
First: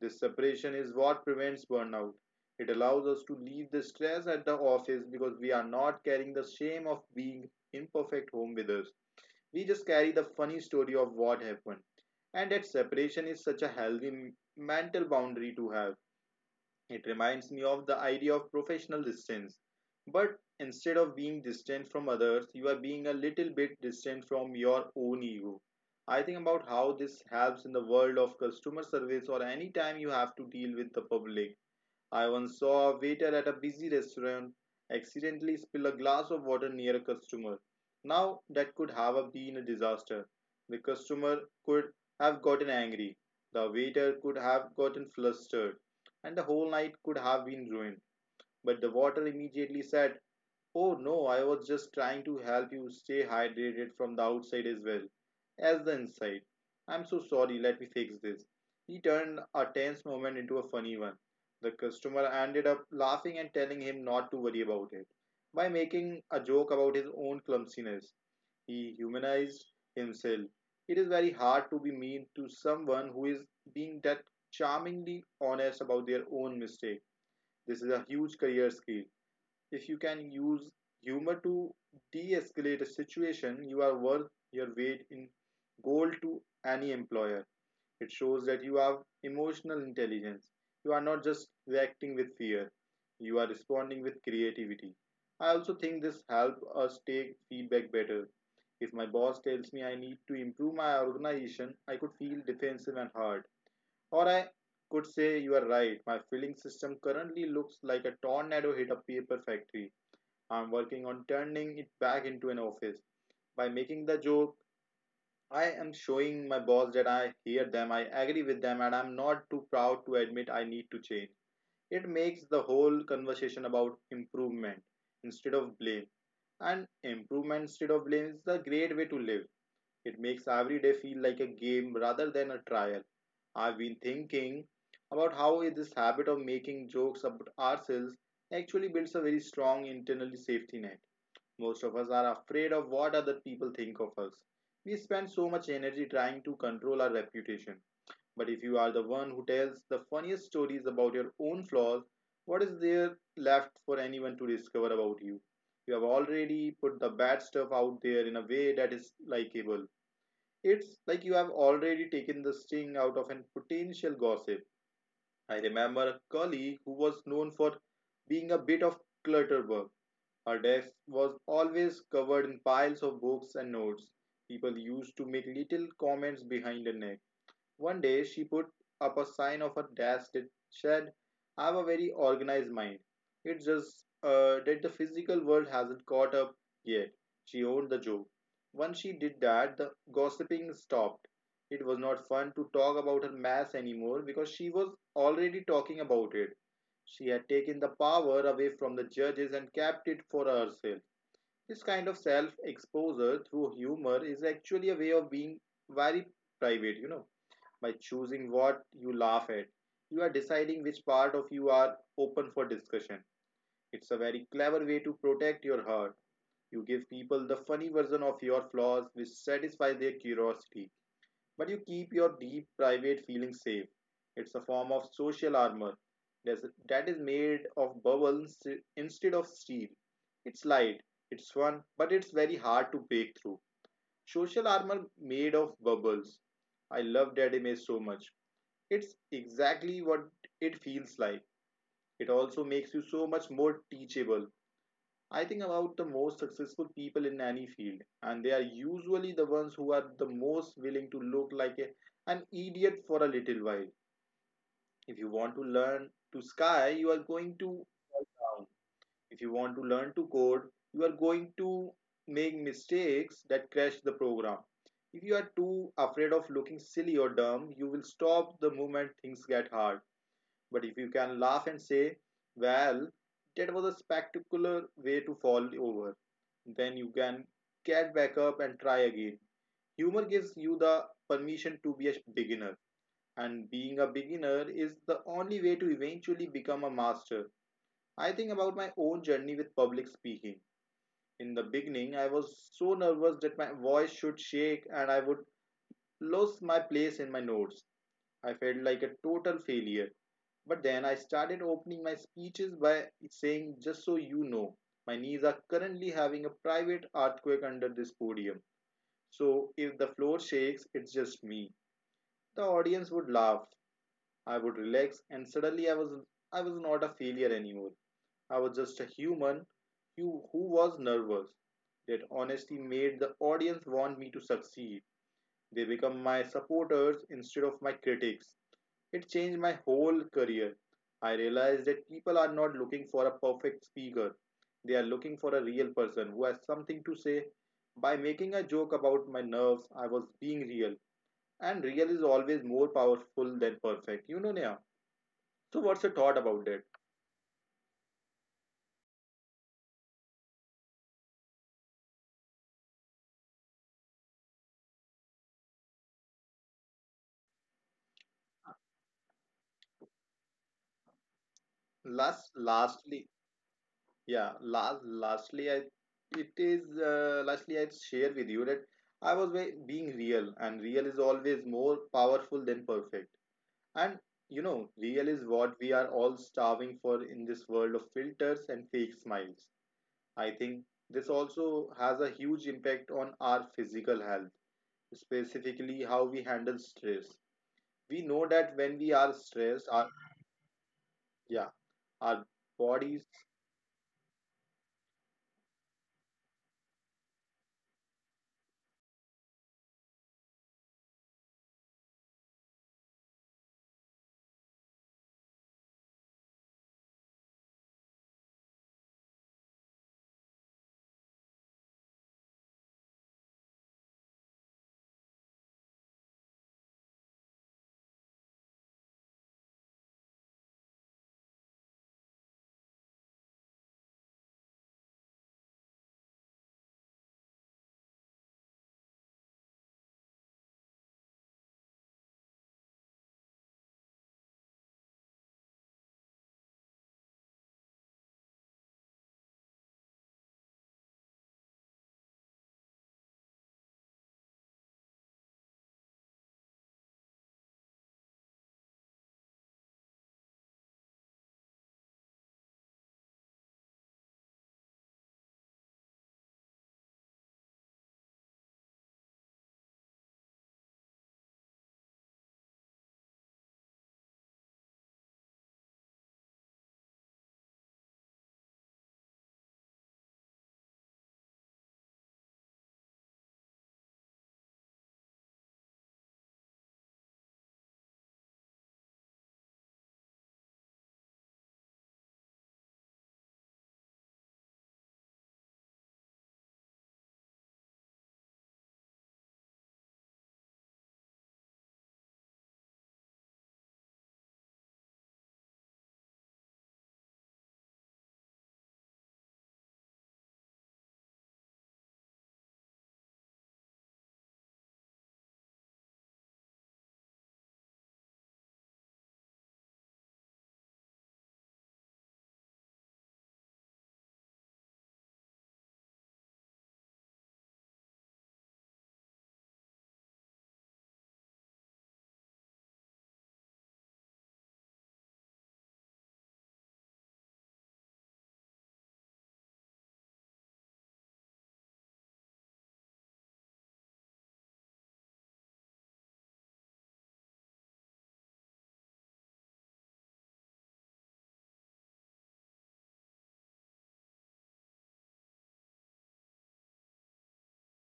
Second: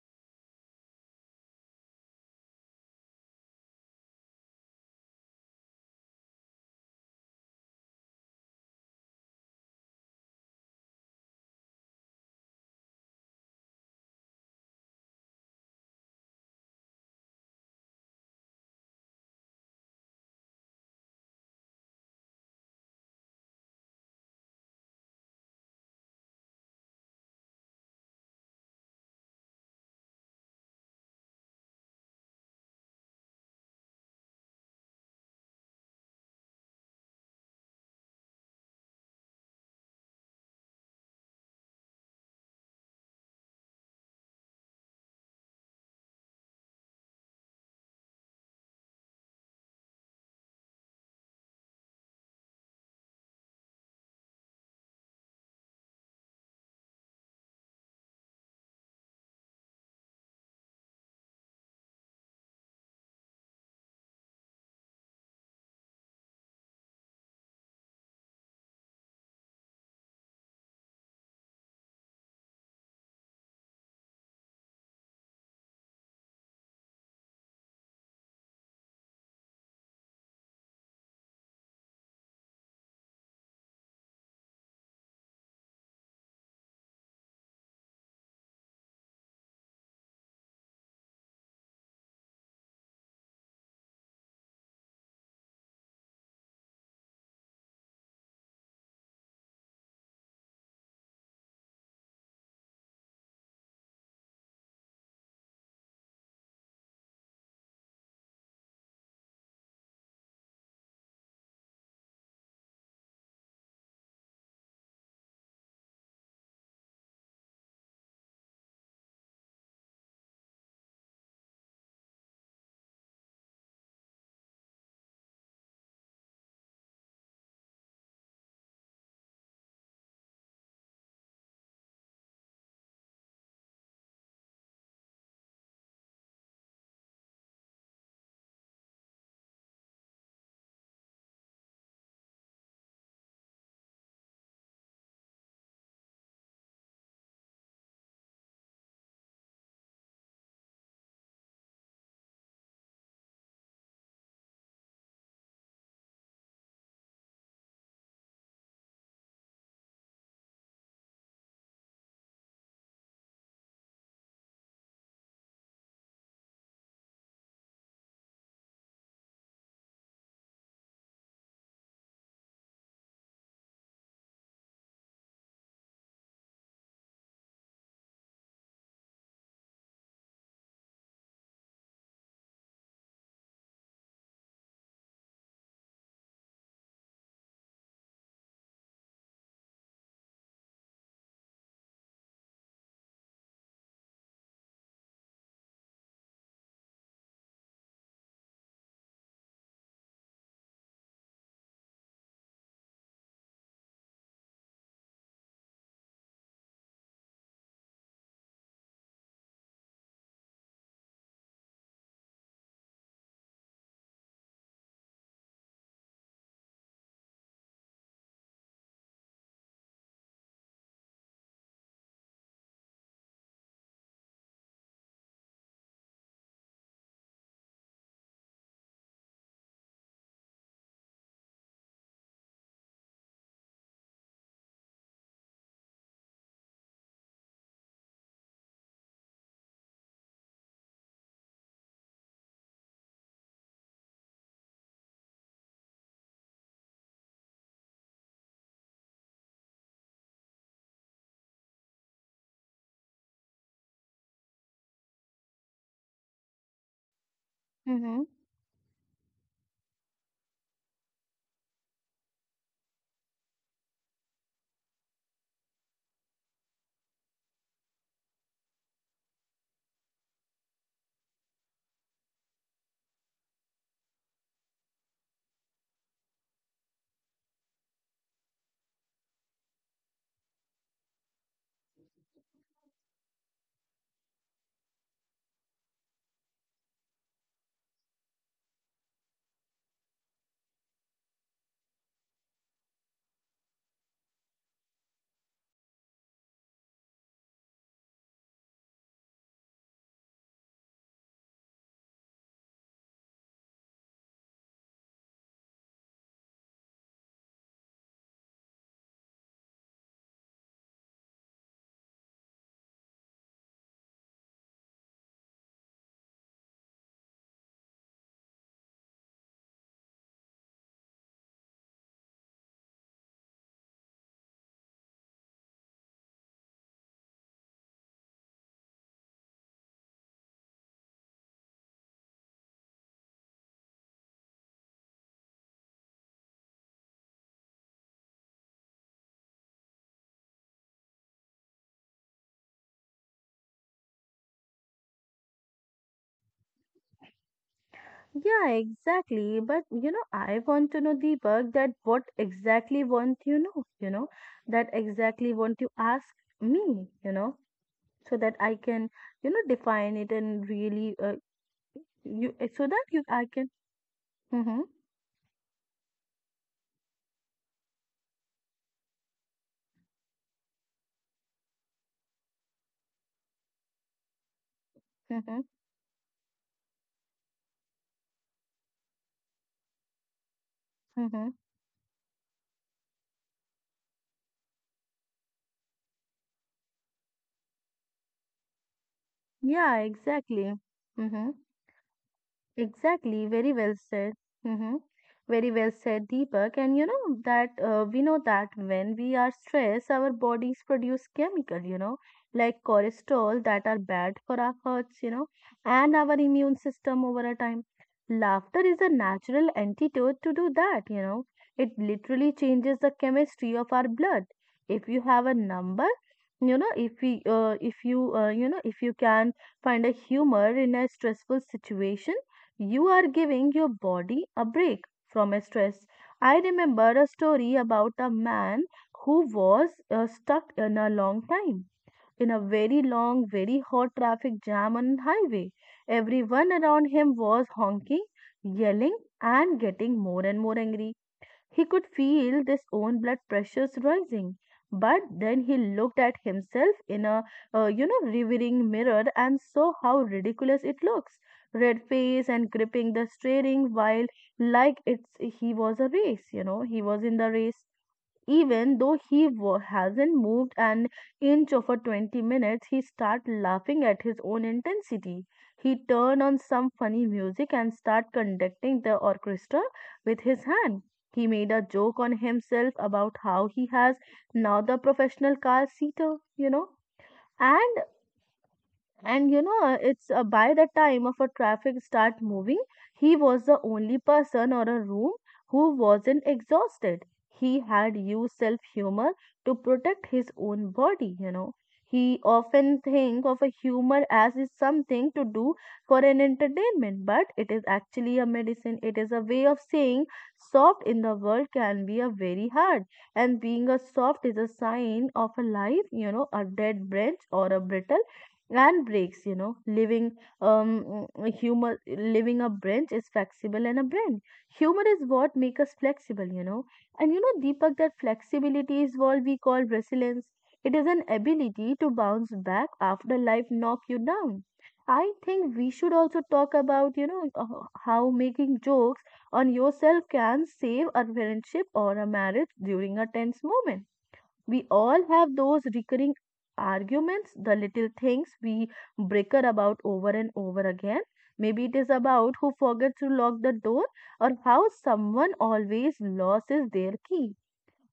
This separation is what prevents burnout. It allows us to leave the stress at the office because we are not carrying the shame of being imperfect home with us. We just carry the funny story of what happened. And that separation is such a healthy mental boundary to have. It reminds me of the idea of professional distance. But instead of being distant from others, you are being a little bit distant from your own ego. I think about how this helps in the world of customer service or any time you have to deal with the public. I once saw a waiter at a busy restaurant accidentally spill a glass of water near a customer. Now, that could have been a disaster. The customer could have gotten angry, the waiter could have gotten flustered, and the whole night could have been ruined. But the waiter immediately said, "Oh no, I was just trying to help you stay hydrated from the outside as well as the inside. I'm so sorry, let me fix this." He turned a tense moment into a funny one. The customer ended up laughing and telling him not to worry about it. By making a joke about his own clumsiness, he humanized himself. It is very hard to be mean to someone who is being that charmingly honest about their own mistake. This is a huge career skill. If you can use humor to de escalate a situation, you are worth your weight in gold to any employer. It shows that you have emotional intelligence. You are not just reacting with fear, you are responding with creativity. I also think this helps us take feedback better. If my boss tells me I need to improve my organization, I could feel defensive and hard. Or I could say, "You are right, my filling system currently looks like a tornado hit a paper factory. I'm working on turning it back into an office." By making the joke, I am showing my boss that I hear them, I agree with them, and I'm not too proud to admit I need to change. It makes the whole conversation about improvement instead of blame. And improvement instead of blame is the great way to live. It makes every day feel like a game rather than a trial. I've been thinking about how this habit of making jokes about ourselves actually builds a very strong internal safety net. Most of us are afraid of what other people think of us. We spend so much energy trying to control our reputation. But if you are the one who tells the funniest stories about your own flaws, what is there left for anyone to discover about you? You have already put the bad stuff out there in a way that is likable. It's like you have already taken the sting out of a potential gossip. I remember a colleague who was known for being a bit of clutterbug. Her desk was always covered in piles of books and notes. People used to make little comments behind her neck. One day she put up a sign of her desk that said, "I have a very organized mind. It's just uh, that the physical world hasn't caught up yet." She owned the joke. Once she did that, the gossiping stopped. It was not fun to talk about her mass anymore because she was already talking about it. She had taken the power away from the judges and kept it for herself. This kind of self exposure through humor is actually a way of being very private, you know. By choosing what you laugh at, you are deciding which part of you are open for discussion. It's a very clever way to protect your heart. You give people the funny version of your flaws, which satisfies their curiosity. But you keep your deep private feelings safe. It's a form of social armor that's- made of bubbles instead of steel. It's light, it's fun, but it's very hard to break through. Social armor made of bubbles. I love that image so much. It's exactly what it feels like. It also makes you so much more teachable. I think about the most successful people in any field, and they are usually the ones who are the most willing to look like a, an idiot for a little while. If you want to learn to sky, you are going to
Mm-hmm.
fall down. If you want to learn to code, you are going to make mistakes that crash the program. If you are too afraid of looking silly or dumb, you will stop the moment things get hard. But if you can laugh and say, well, that was a spectacular way to fall over, then you can get back up and try again. Humor gives you the permission to be a beginner, and being a beginner is the only way to eventually become a master. I think about my own journey with public speaking. In the beginning, I was so nervous that my voice should shake and I would lose my place in my notes. I felt like a total failure. But then I started opening my speeches by saying, just so you know, my knees are currently having a private earthquake under this podium. So if the floor shakes, it's just me. The audience would laugh. I would relax and suddenly I was I was not a failure anymore. I was just a human who, who was nervous. That honesty made the audience want me to succeed. They become my supporters instead of my critics. It changed my whole career. I realized that people are not looking for a perfect speaker, they are looking for a real person who has something to say. By making a joke about my nerves, I was being real, and real is always more powerful than perfect. You know, Neha. So, what's your thought about that?
Yeah, exactly. But you know, I want to know, Deepak, that what exactly want you know, you know, that exactly want you ask me, you know, so that I can, you know, define it and really, uh,
Last,
you so that you
lastly,
I can.
yeah,
Mm-hmm,
last, lastly, I it is uh, lastly I share with you that I was ve- being real, and real is always more powerful than perfect. And you know, real is
mm-hmm,
what we are all starving for in this world of filters and fake smiles. I think this
mm-hmm.
also has a huge impact on our physical health, specifically how we handle stress. We know that when we are stressed,
Yeah,
our
exactly. Mm-hmm.
yeah, our bodies
Exactly, very well said. Hmm. Very well said, Deepak. And you know that uh, we know that when we are stressed, our bodies produce chemical, you know, like cholesterol that are bad for our hearts, you know, and our immune system over a time. Laughter is a natural antidote to do that, you know. It literally changes the chemistry of our blood. If you have a number, you know, if we, uh, if you, uh, you know, if you can find a humor in a stressful situation, you are giving your body a break from a stress. I remember a story about a man who was uh, stuck in a long time in a very long, very hot traffic jam on highway. Everyone around him was honking, yelling, and getting more and more angry. He could feel his own blood pressures rising. But then he looked at himself in a, uh, you know, revering mirror and saw how ridiculous it looks. Red face and gripping the steering wheel like it's he was a race, you know, he was in the race even though he wa- hasn't moved an inch over twenty minutes. He started laughing at his own intensity. He turned on some funny music and started conducting the orchestra with his hand. He made a joke on himself about how he has now the professional car seater, you know. And and you know, it's uh, by the time of a traffic start moving, he was the only person or a room who wasn't exhausted. He had used self humor to protect his own body, you know. He often think of a humor as is something to do for an entertainment, but it is actually a medicine. It is a way of saying soft in the world can be a very hard. And being a soft is a sign of a life, you know, a dead branch or a brittle and breaks, you know, living um mm, humor living a branch is flexible and a brain. Humor is what make us flexible, you know. And you know, Deepak, that flexibility is what we call resilience. It is an ability to bounce back after life knock you down. I think we should also talk about, you know uh, how making jokes on yourself can save a friendship or a marriage during a tense moment. We all have those recurring arguments, the little things we bicker about over and over again. Maybe it is about who forgets to lock the door or how someone always loses their key.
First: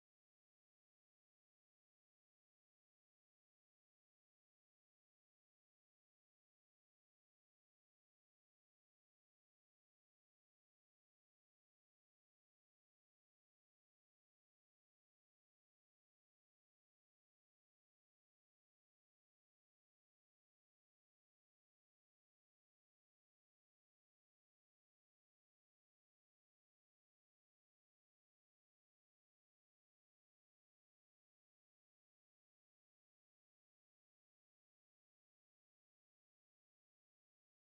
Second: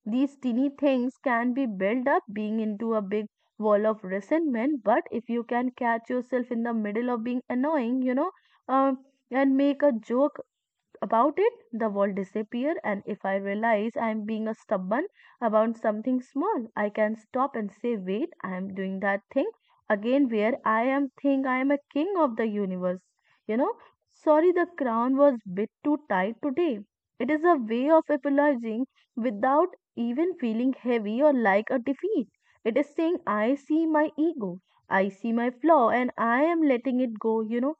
These teeny things can be built up being into a big wall of resentment, but if you can catch yourself in the middle of being annoying, you know, um, and make a joke about it, the world disappear, and if I realize I am being a stubborn about something small, I can stop and say, wait, I am doing that thing again where I am think I am a king of the universe. You know, sorry the crown was bit too tight today. It is a way of apologizing without even feeling heavy or like a defeat. It is saying I see my ego, I see my flaw, and I am letting it go, you know.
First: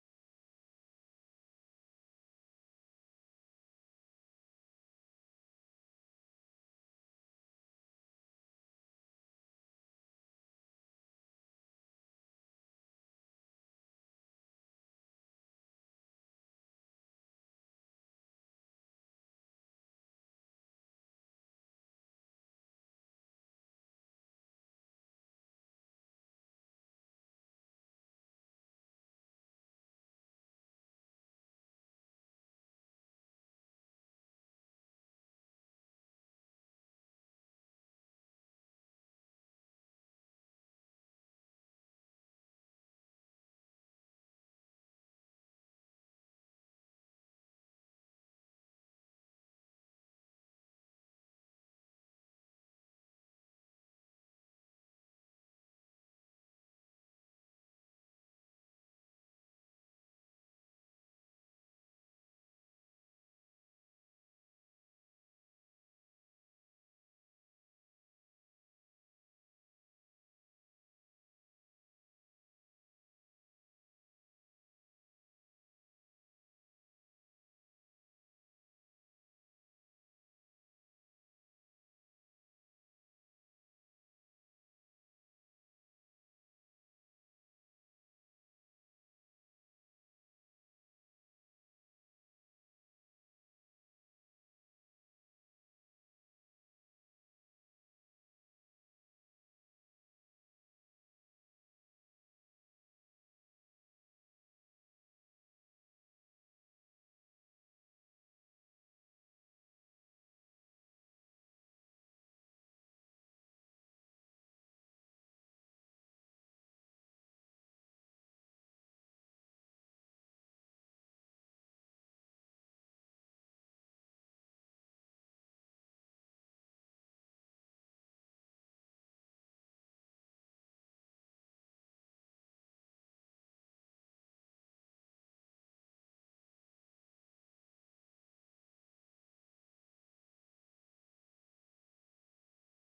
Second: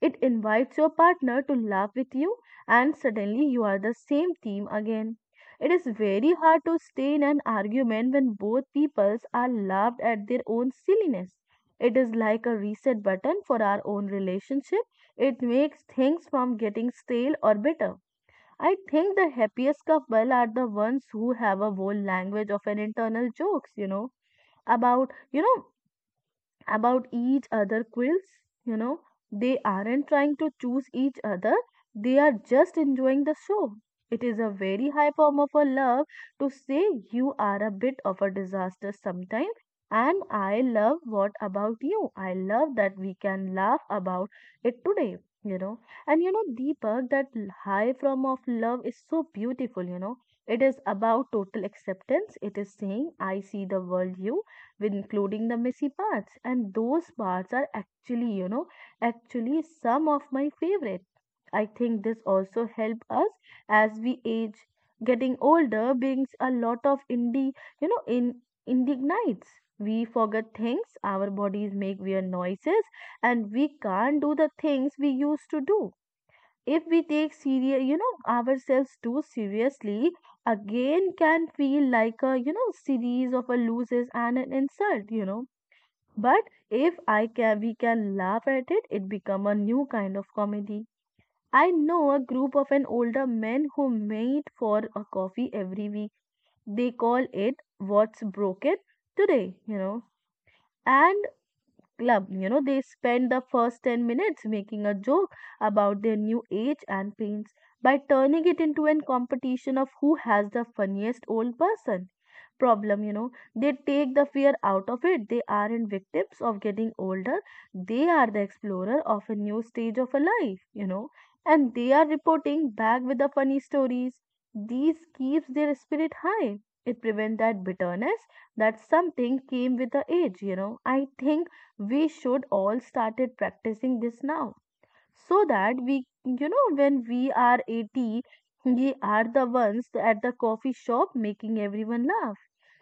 It invites your partner to laugh with you, and suddenly you are the same team again. It is very hard to stay in an argument when both peoples are laughed at their own silliness. It is like a reset button for our own relationship. It makes things from getting stale or bitter. I think the happiest couple are the ones who have a whole language of an internal jokes, you know, about, you know, about each other quills, you know. They aren't trying to choose each other, they are just enjoying the show. It is a very high form of a love to say you are a bit of a disaster sometimes, and I love what about you. I love that we can laugh about it today, you know. And you know, Deepak, that l- high form of love is so beautiful, you know. It is about total acceptance. It is saying I see the world you with including the messy parts, and those parts are actually you know actually some of my favorite. I think this also help us as we age. Getting older brings a lot of indie you know in indignites. We forget things, our bodies make weird noises, and we can't do the things we used to do. If we take serious you know ourselves too seriously, again can feel like a, you know, series of a loses and an insult, you know. But if I can we can laugh at it, it become a new kind of comedy. I know a group of an older men who meet for a coffee every week. They call it what's broken today, you know, and club. You know, they spend the first ten minutes making a joke about their new age and pains by turning it into a competition of who has the funniest old person problem, you know. They take the fear out of it. They aren't victims of getting older, they are the explorer of a new stage of a life, you know. And they are reporting back with the funny stories. These keeps their spirit high. It prevents that bitterness that something came with the age, you know. I think we should all started practicing this now, so that we, you know, when we are eighty, we are the ones at the coffee shop making everyone laugh.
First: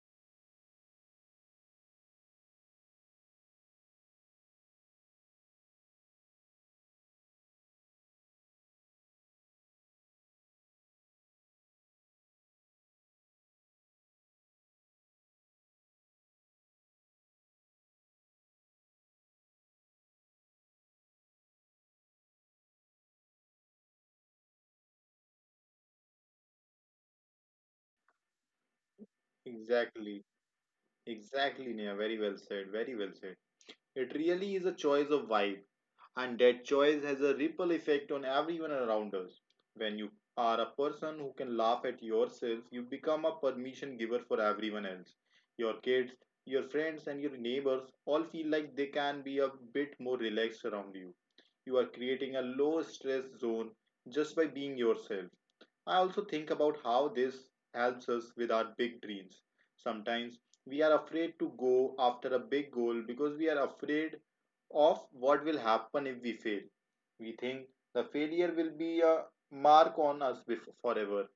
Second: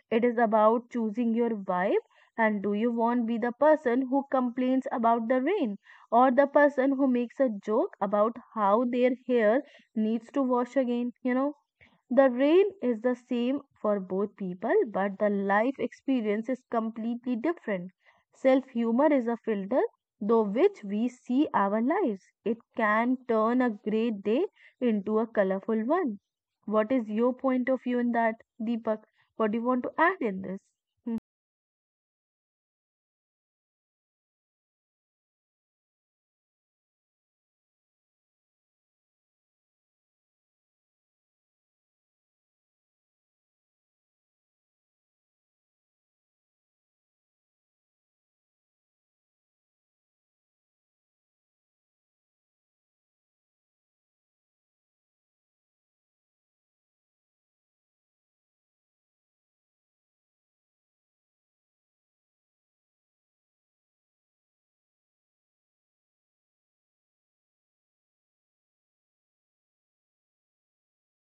It is about choosing your vibe. And do you want be the person who complains about the rain, or the person who makes a joke about how their hair needs to wash again, you know. The rain is the same for both people, but the life experience is completely different. Self humor is a filter through which we see our lives. It can turn a grey day into a colorful one. What is your point of view in that, Deepak? What do you want to add
exactly,
in this?
exactly, Nia, very well said, very well said. It really is a choice of vibe. And that choice has a ripple effect on everyone around us. When you are a person who can laugh at yourself, you become a permission giver for everyone else. Your kids, your friends, and your neighbors all feel like they can be a bit more relaxed around you. You are creating a low stress zone just by being yourself. I also think about how this helps us with our big dreams. Sometimes we are afraid to go after a big goal because we are afraid of what will happen if we fail. We think the failure will be a mark on us bef- forever.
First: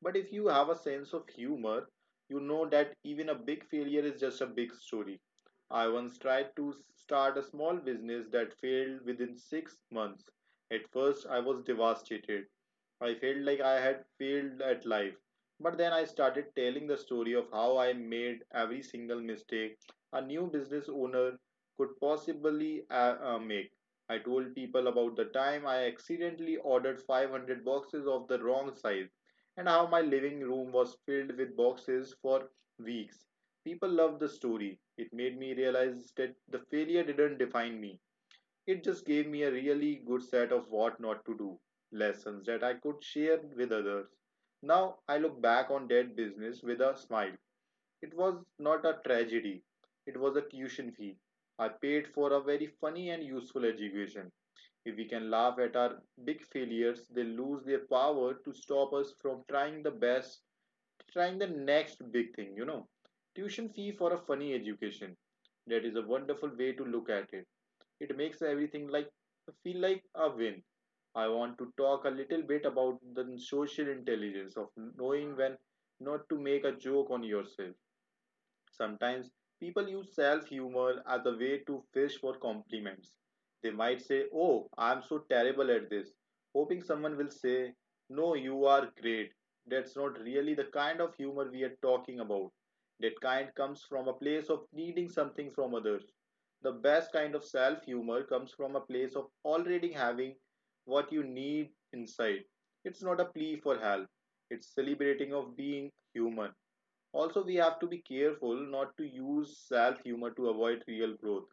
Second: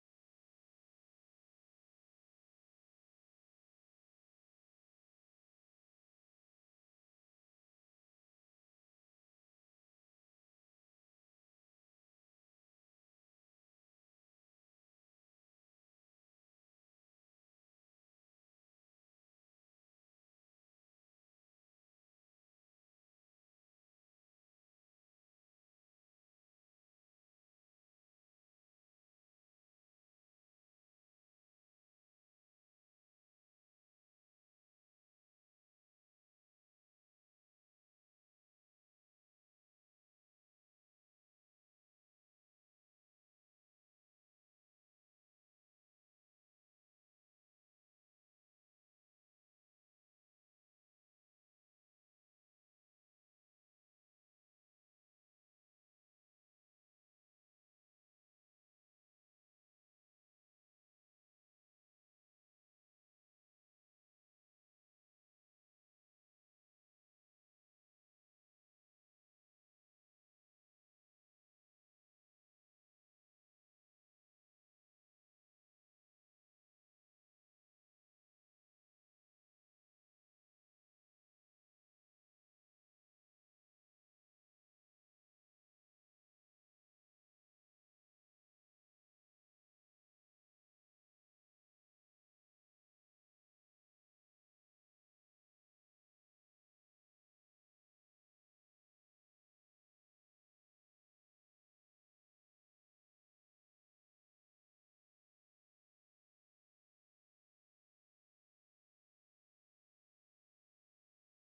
But if you have a sense of humor, you know that even a big failure is just a big story. I once tried to start a small business that failed within six months. At first, I was devastated. I felt like I had failed at life. But then I started telling the story of how I made every single mistake a new business owner could possibly uh, uh, make. I told people about the time I accidentally ordered five hundred boxes of the wrong size and how my living room was filled with boxes for weeks. People loved the story. It made me realize that the failure didn't define me, it just gave me a really good set of what not to do lessons that I could share with others. Now I look back on that business with a smile. It was not a tragedy, it was a tuition fee. I paid for a very funny and useful education. If we can laugh at our big failures, they lose their power to stop us from trying the best, trying the next big thing, you know. Tuition fee for a funny education. That is a wonderful way to look at it. It makes everything like feel like a win. I want to talk a little bit about the social intelligence of knowing when not to make a joke on yourself. Sometimes people use self humor as a way to fish for compliments. They might say, "Oh, I'm so terrible at this," hoping someone will say, "No, you are great." That's not really the kind of humor we are talking about. That kind comes from a place of needing something from others. The best kind of self humor comes from a place of already having what you need inside. It's not a plea for help. It's celebrating of being human. Also, we have to be careful not to use self humor to avoid real growth.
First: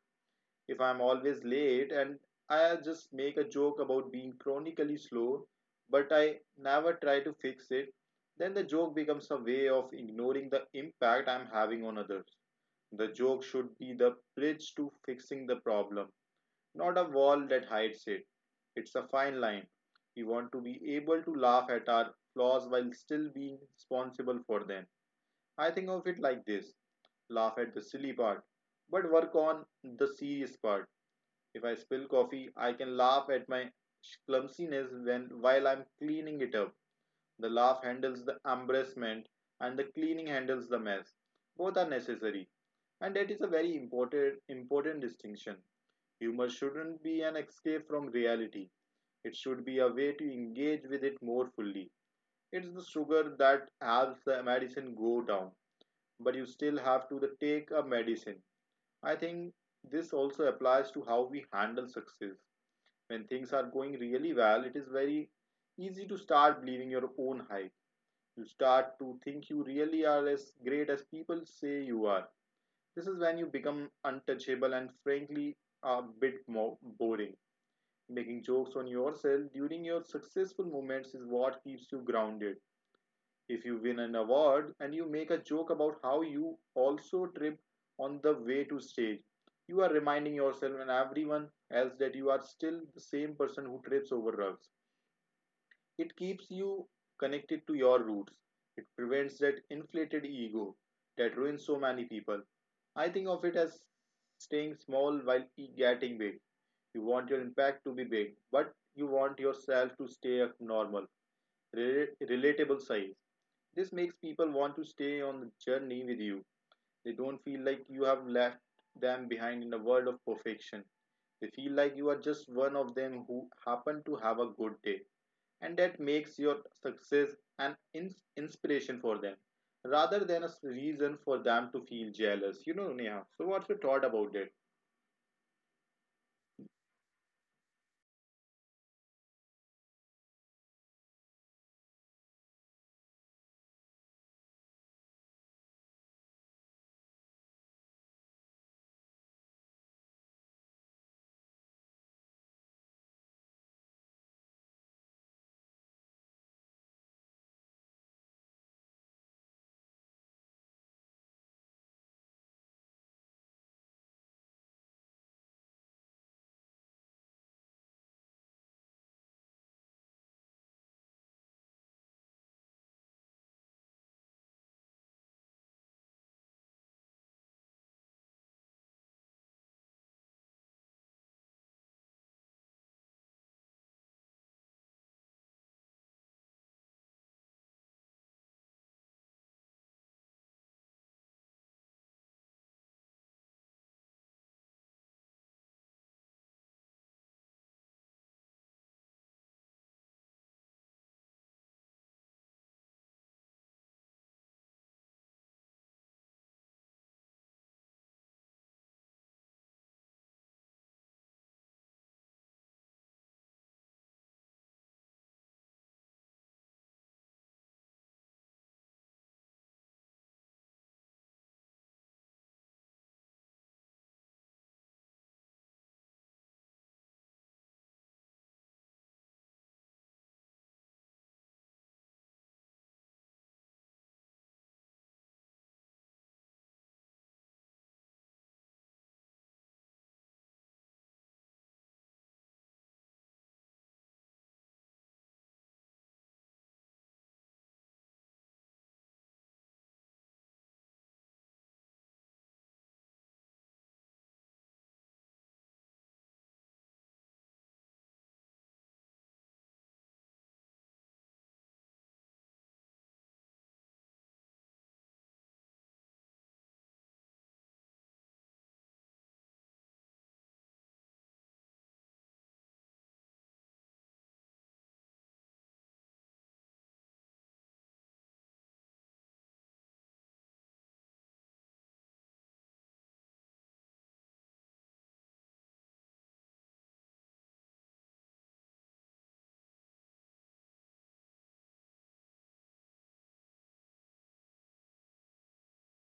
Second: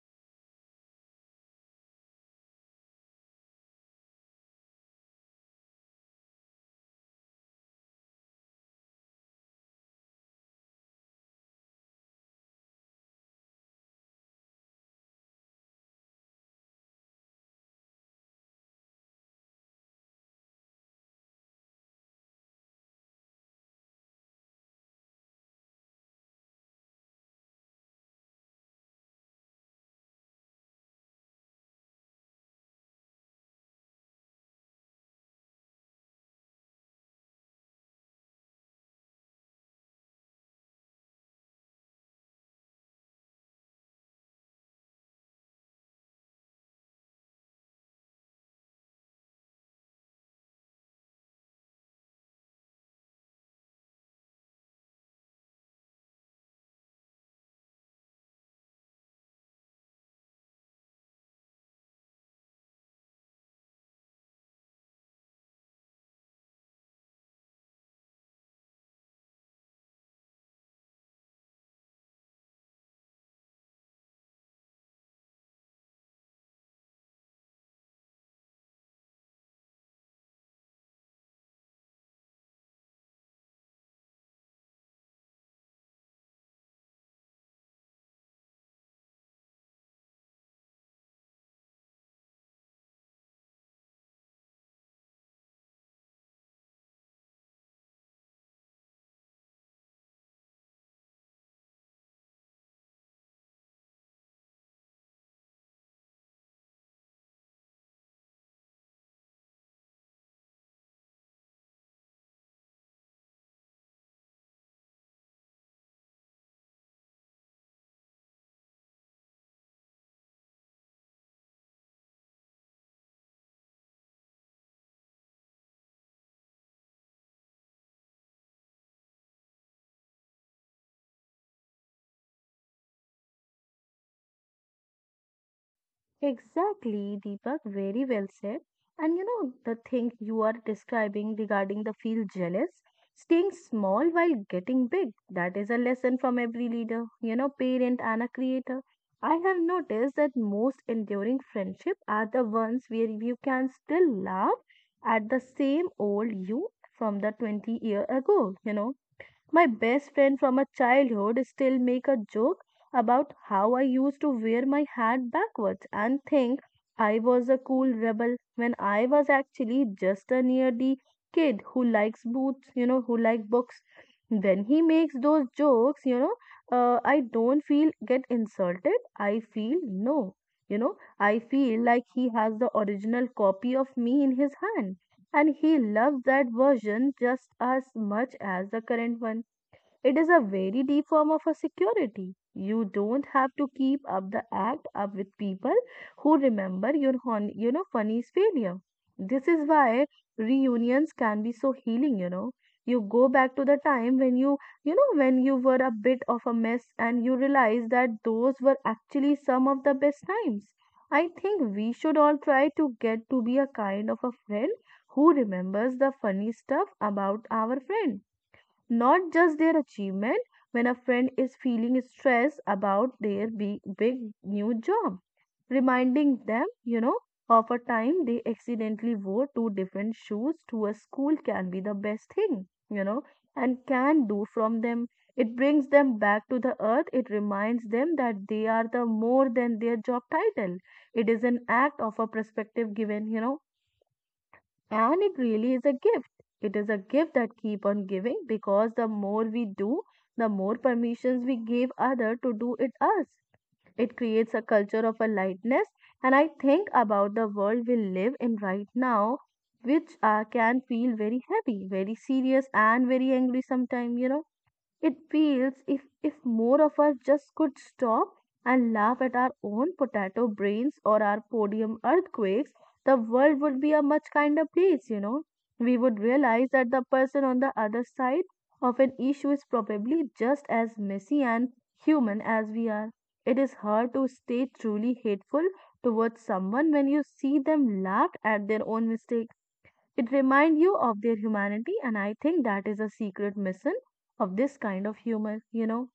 If I'm always late and I just make a joke about being chronically slow, but I never try to fix it, then the joke becomes a way of ignoring the impact I'm having on others. The joke should be the bridge to fixing the problem, not a wall that hides it. It's a fine line. We want to be able to laugh at our flaws while still being responsible for them. I think of it like this: laugh at the silly part, but work on the serious part. If I spill coffee, I can laugh at my clumsiness when while I'm cleaning it up. The laugh handles the embarrassment and the cleaning handles the mess. Both are necessary. And that is a very important important distinction. Humor shouldn't be an escape from reality. It should be a way to engage with it more fully. It's the sugar that helps the medicine go down, but you still have to take a medicine. I think this also applies to how we handle success. When things are going really well, it is very easy to start believing your own hype. You start to think you really are as great as people say you are. This is when you become untouchable and frankly a bit more boring. Making jokes on yourself during your successful moments is what keeps you grounded. If you win an award and you make a joke about how you also tripped on the way to stage, you are reminding yourself and everyone else that you are still the same person who trips over rugs. It keeps you connected to your roots. It prevents that inflated ego that ruins so many people. I think of it as staying small while e- getting big. You want your impact to be big, but you want yourself to stay at normal, rela- relatable size. This makes people want to stay on the journey with you. They don't feel like you have left them behind in a world of perfection. They feel like you are just one of them who happened to have a good day. And that makes your success an ins- inspiration for them rather than a s- reason for them to feel jealous. You know, Neha. So, what's your thought about it?
Exactly, Deepak, very well said. And you know, the thing you are describing regarding the feel jealous, staying small while getting big, that is a lesson from every leader, you know, parent and a creator. I have noticed that most enduring friendship are the ones where you can still laugh at the same old you from the twenty year ago, you know. My best friend from a childhood still make a joke about how I used to wear my hat backwards and think I was a cool rebel when I was actually just a nerdy kid who likes boots, you know, who like books. When he makes those jokes, you know, uh, I don't feel get insulted. I feel no, you know, I feel like he has the original copy of me in his hand, and he loves that version just as much as the current one. It is a very deep form of a security. You don't have to keep up the act up with people who remember your hon- you know funny's failure. This is why reunions can be so healing, you know. You go back to the time when you you know when you were a bit of a mess, and you realize that those were actually some of the best times. I think we should all try to get to be a kind of a friend who remembers the funny stuff about our friend, not just their achievement. When a friend is feeling stressed about their big, big new job, reminding them, you know, of a time they accidentally wore two different shoes to a school can be the best thing, you know, and can do from them. It brings them back to the earth. It reminds them that they are the more than their job title. It is an act of a perspective given, you know, and it really is a gift. It is a gift that keep on giving because the more we do, the more permissions we give other to do it us. It creates a culture of a lightness. And I think about the world we live in right now, which uh, can feel very heavy, very serious, and very angry sometimes, you know it feels if, if more of us just could stop and laugh at our own potato brains or our podium earthquakes, the world would be a much kinder place, you know. We would realize that the person on the other side of an issue is probably just as messy and human as we are. It is hard to stay truly hateful towards someone when you see them laugh at their own mistakes. It reminds you of their humanity, and I think that is a secret mission of this kind of humor. You know,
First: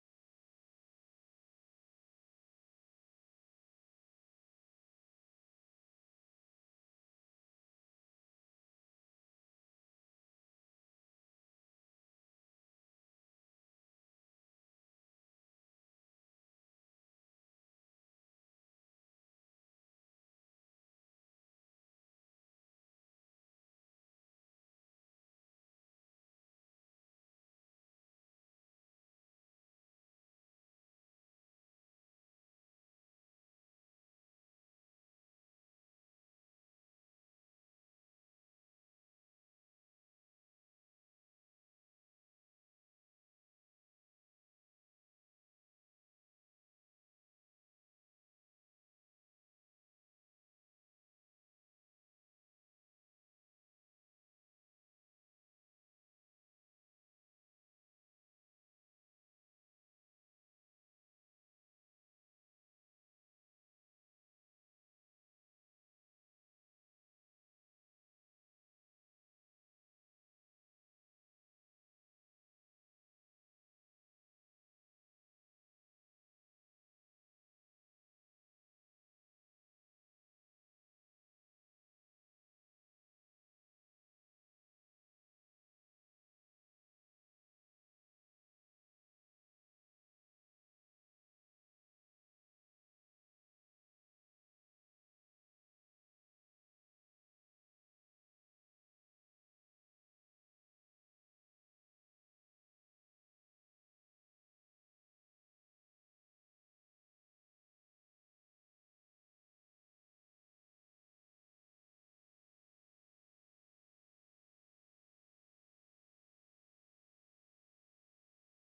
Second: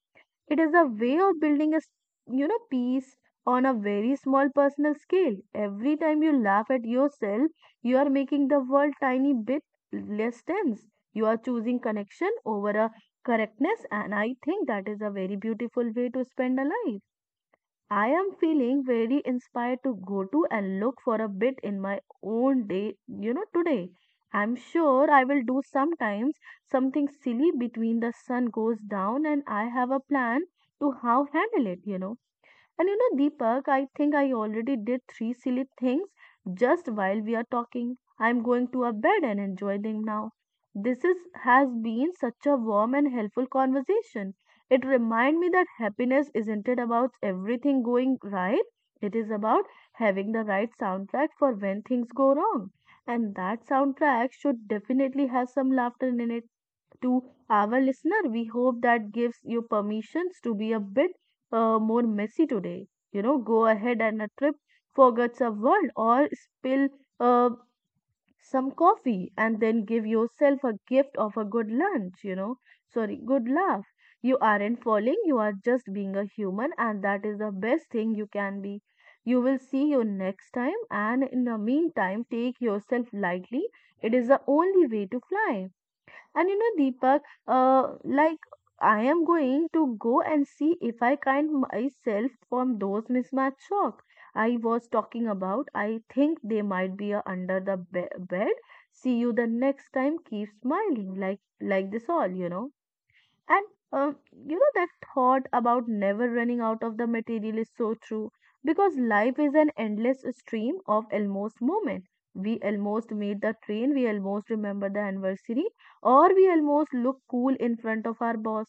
it is a way of building a, s- you know, peace on a very small personal scale. Every time you laugh at yourself, you are making the world tiny bit less tense. You are choosing connection over a correctness, and I think that is a very beautiful way to spend a life. I am feeling very inspired to go to and look for a bit in my own day, you know, today. I'm sure I will do sometimes something silly between the sun goes down and I have a plan to how handle it, you know. And you know, Deepak, I think I already did three silly things just while we are talking. I'm going to a bed and enjoy them now. This is has been such a warm and helpful conversation. It reminds me that happiness isn't it about everything going right. It is about having the right soundtrack for when things go wrong. And that soundtrack should definitely have some laughter in it to our listener. We hope that gives you permissions to be a bit uh, more messy today. You know, go ahead and a trip, forgets a word, or spill uh, some coffee, and then give yourself a gift of a good lunch. You know, sorry, good laugh. You aren't falling, you are just being a human, and that is the best thing you can be. You will see you next time, and in the meantime, take yourself lightly. It is the only way to fly. And you know, Deepak, uh, like I am going to go and see if I can myself from those mismatched socks I was talking about. I think they might be uh, under the be bed. See you the next time. Keep smiling like like this all, you know. And uh, you know that thought about never running out of the material is so true because life is an endless stream of almost moment. We almost meet the train, we almost remember the anniversary, or we almost look cool in front of our boss.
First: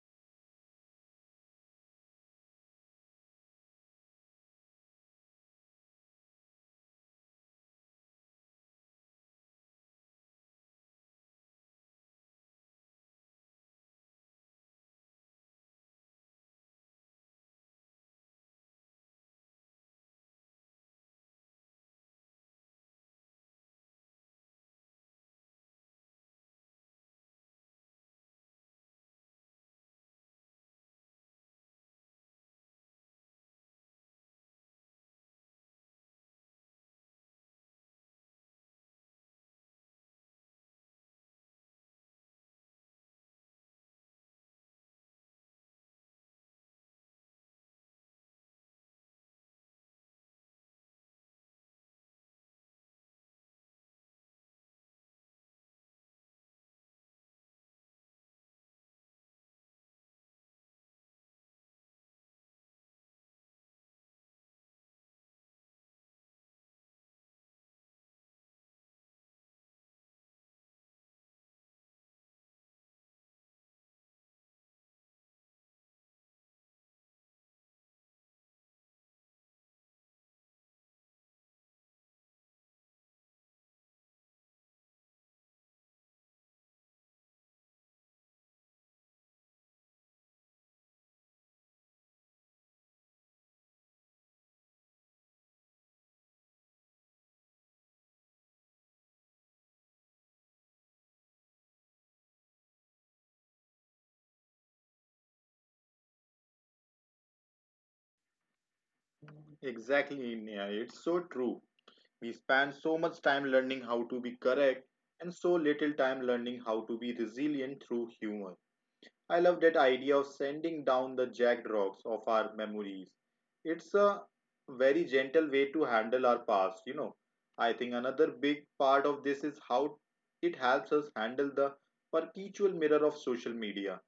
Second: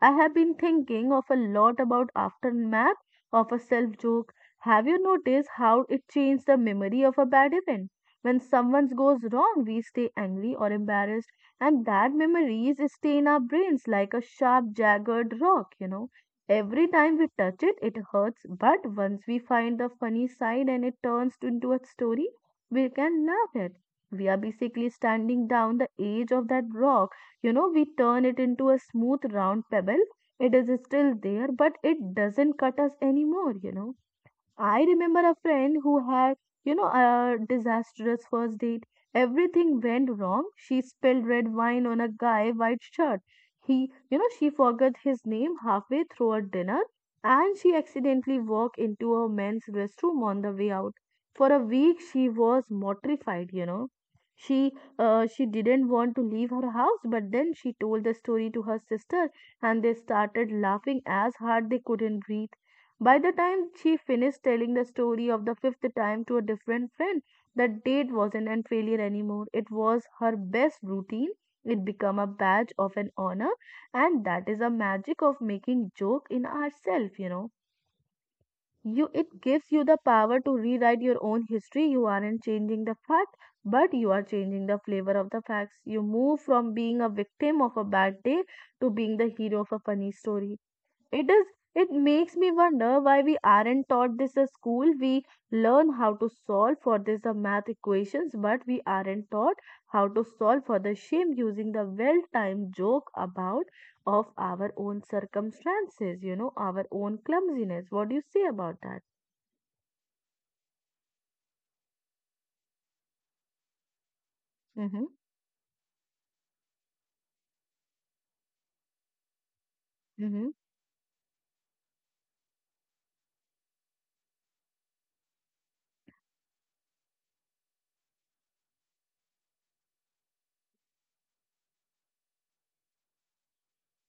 I have been thinking of a lot about aftermath of a self joke. Have you noticed how it changed the memory of a bad event? When someone goes wrong, we stay angry or embarrassed, and that memories stay in our brains like a sharp jagged rock, you know, every time we touch it it hurts. But once we find the funny side and it turns into a story we can laugh at, we are basically standing down the edge of that rock, you know, we turn it into a smooth round pebble. It is still there but it doesn't cut us anymore, you know. I remember a friend who had, you know, a disastrous first date. Everything went wrong. She spilled red wine on a guy white shirt. He, you know, she forgot his name halfway through a dinner, and she accidentally walked into a men's restroom on the way out. For a week she was mortified, you know. She uh, she didn't want to leave her house, but then she told the story to her sister and they started laughing as hard they couldn't breathe. By the time she finished telling the story of the fifth time to a different friend, that date wasn't an failure anymore. It was her best routine. It became a badge of an honor, and that is a magic of making joke in ourselves, you know. You it gives you the power to rewrite your own history. You aren't changing the fact, but you are changing the flavor of the facts. You move from being a victim of a bad day to being the hero of a funny story. It is it makes me wonder why we aren't taught this at school. We learn how to solve for this the math equations, but we aren't taught how to solve for the shame using the well-timed joke about of our own circumstances, you know, our own clumsiness. What do you say about that?
Exactly, Neha. It's so true. We spend so much time learning how to be correct
Mm-hmm,
and so little time learning how to be resilient through humor. I love that idea of
mm-hmm,
sending down the jagged rocks of our memories. It's a very gentle way to handle our past, you know. I think another big part of this is how it helps us handle the perpetual mirror of social media.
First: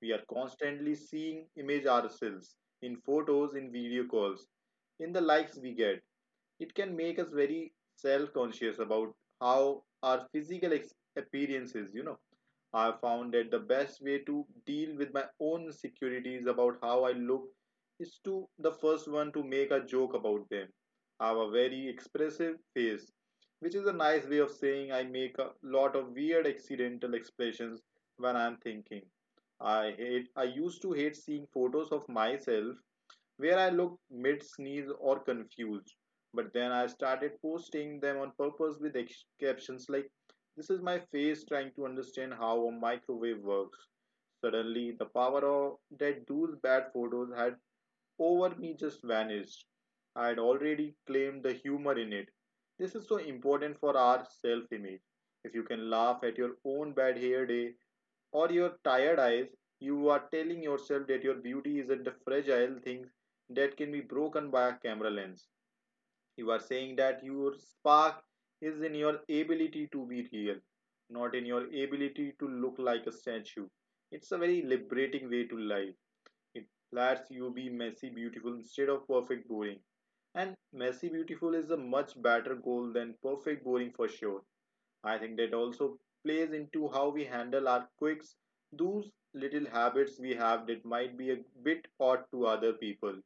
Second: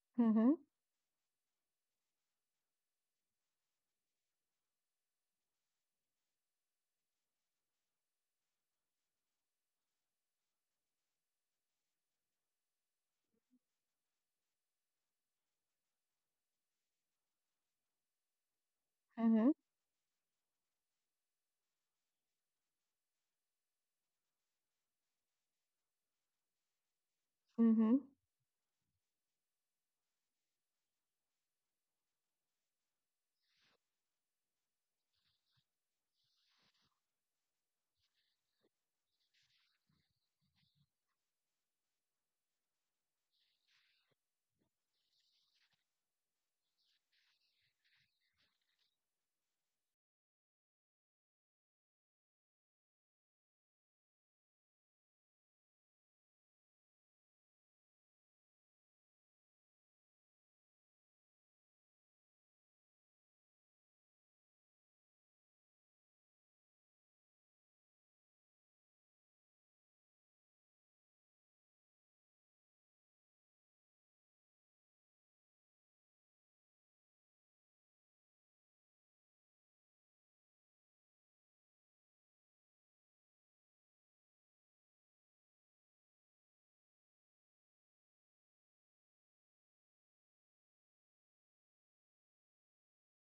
We are
mm-hmm,
constantly seeing image ourselves in photos, in video calls, in the likes we get. It can make us very self conscious about how our physical ex- appearance is, you know. I found that the best way to deal with my own insecurities about how I look is to the first one to
mm-hmm,
make a joke about them. I have a very expressive face, which is a nice way of saying I make a lot of weird accidental expressions
mm-hmm,
when I am thinking. I hate I used to hate seeing photos of myself where I looked mid sneeze or confused. But then I started posting them on purpose with captions like, "This is my face trying to understand how a microwave works." Suddenly, the power of that those bad photos had over me just vanished. I had already claimed the humor in it. This is so important for our self image. If you can laugh at your own bad hair day, or your tired eyes, you are telling yourself that your beauty isn't a fragile thing that can be broken by a camera lens. You are saying that your spark is in your ability to be real, not in your ability to look like a statue. It's a very liberating way to live. It lets you be messy beautiful instead of perfect boring. And messy beautiful is a much better goal than perfect boring for sure. I think that also plays into how we handle our quirks, those little habits we have that might be a bit odd to other people.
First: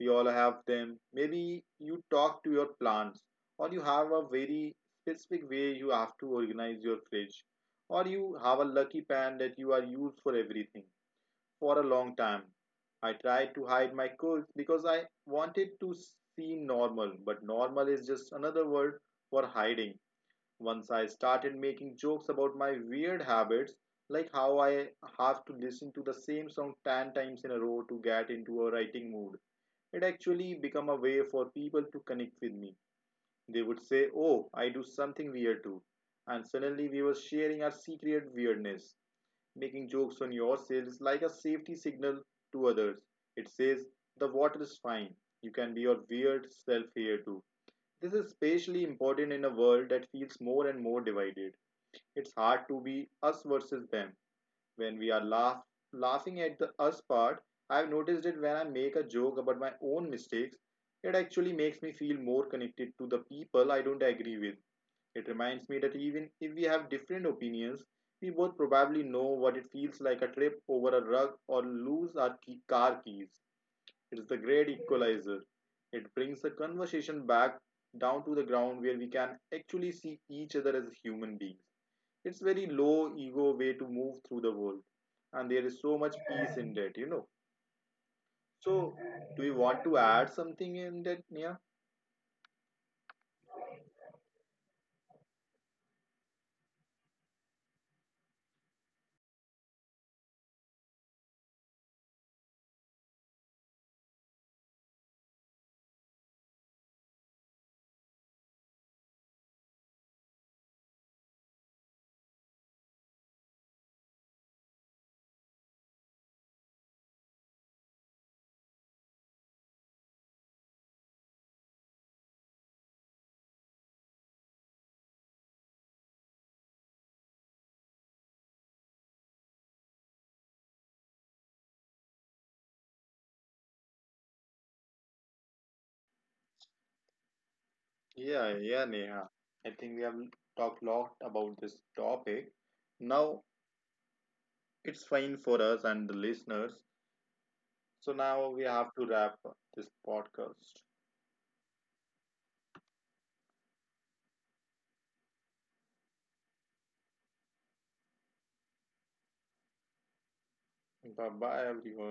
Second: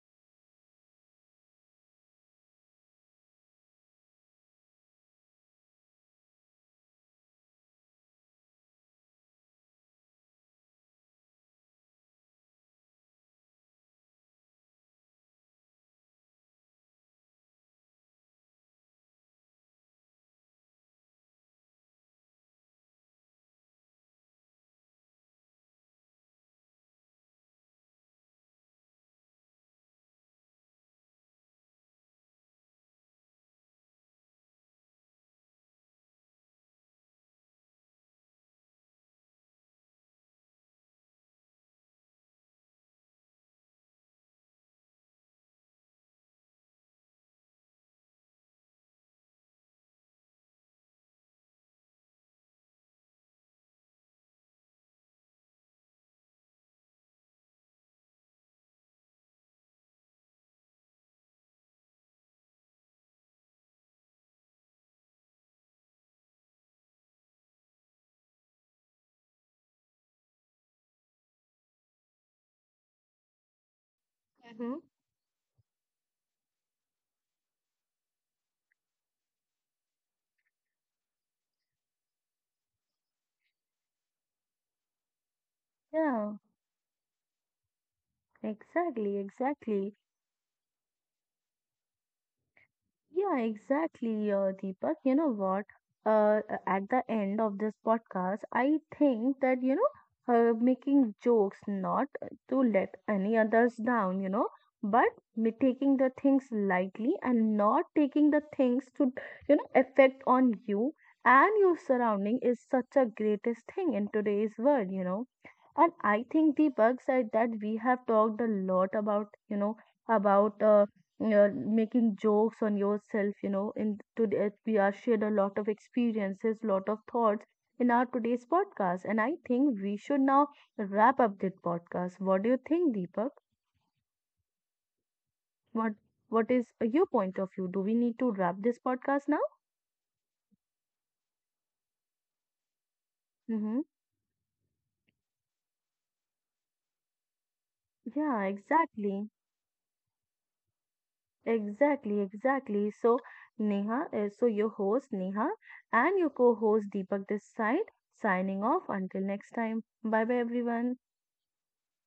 We all have them. Maybe you talk to your plants, or you have a very specific way you have to organize your fridge, or you have a lucky pan that you are used for everything for a long time. I tried to hide my quirks because I wanted to seem normal, but normal is just another word for hiding. Once I started making jokes about my weird habits, like how I have to listen to the same song ten times in a row to get into a writing mood, it actually became a way for people to connect with me. They would say, "Oh, I do something weird too." And suddenly we were sharing our secret weirdness. Making jokes on yourselves like a safety signal to others. It says, "The water is fine. You can be your weird self here too." This is especially important in a world that feels more and more divided. It's hard to be us versus them when we are laugh, laughing at the us part. I've noticed it when I make a joke about my own mistakes, it actually makes me feel more connected to the people I don't agree with. It reminds me that even if we have different opinions, we both probably know what it feels like a trip over a rug or lose our key, car keys. It's the great
mm-hmm.
equalizer. It brings the conversation back down to the ground where we can actually see each other as human beings. It's very low ego way to move through the world, and there is so much
Yeah,
peace in that, you know. So,
exactly,
do you want
exactly.
to add something in that, Neha?
Yeah, exactly, uh, Deepak. You know what? Uh, uh, at the end of this podcast, I think that, you know, uh, making jokes not to let any others down, you know, but me taking the things lightly and not taking the things to, you know, affect on you and your surrounding is such a greatest thing in today's world, you know. And I think Deepak said that we have talked a lot about, you know, about uh, you making jokes on yourself, you know, in today we are shared a lot of experiences lot of thoughts in our today's podcast, and I think we should now wrap up this podcast. What do you think, Deepak? what what is your point of view? Do we need to
yeah
wrap this
yeah Neha,
podcast now?
I think we have talked a lot about this topic now.
Mm-hmm.
It's fine for us and the listeners. So
Yeah,
now we have to
exactly,
wrap up this podcast.
exactly, exactly. So Neha uh, so your host Neha and your co-host Deepak this side, signing off until next time. Bye bye everyone.
Bye bye everyone.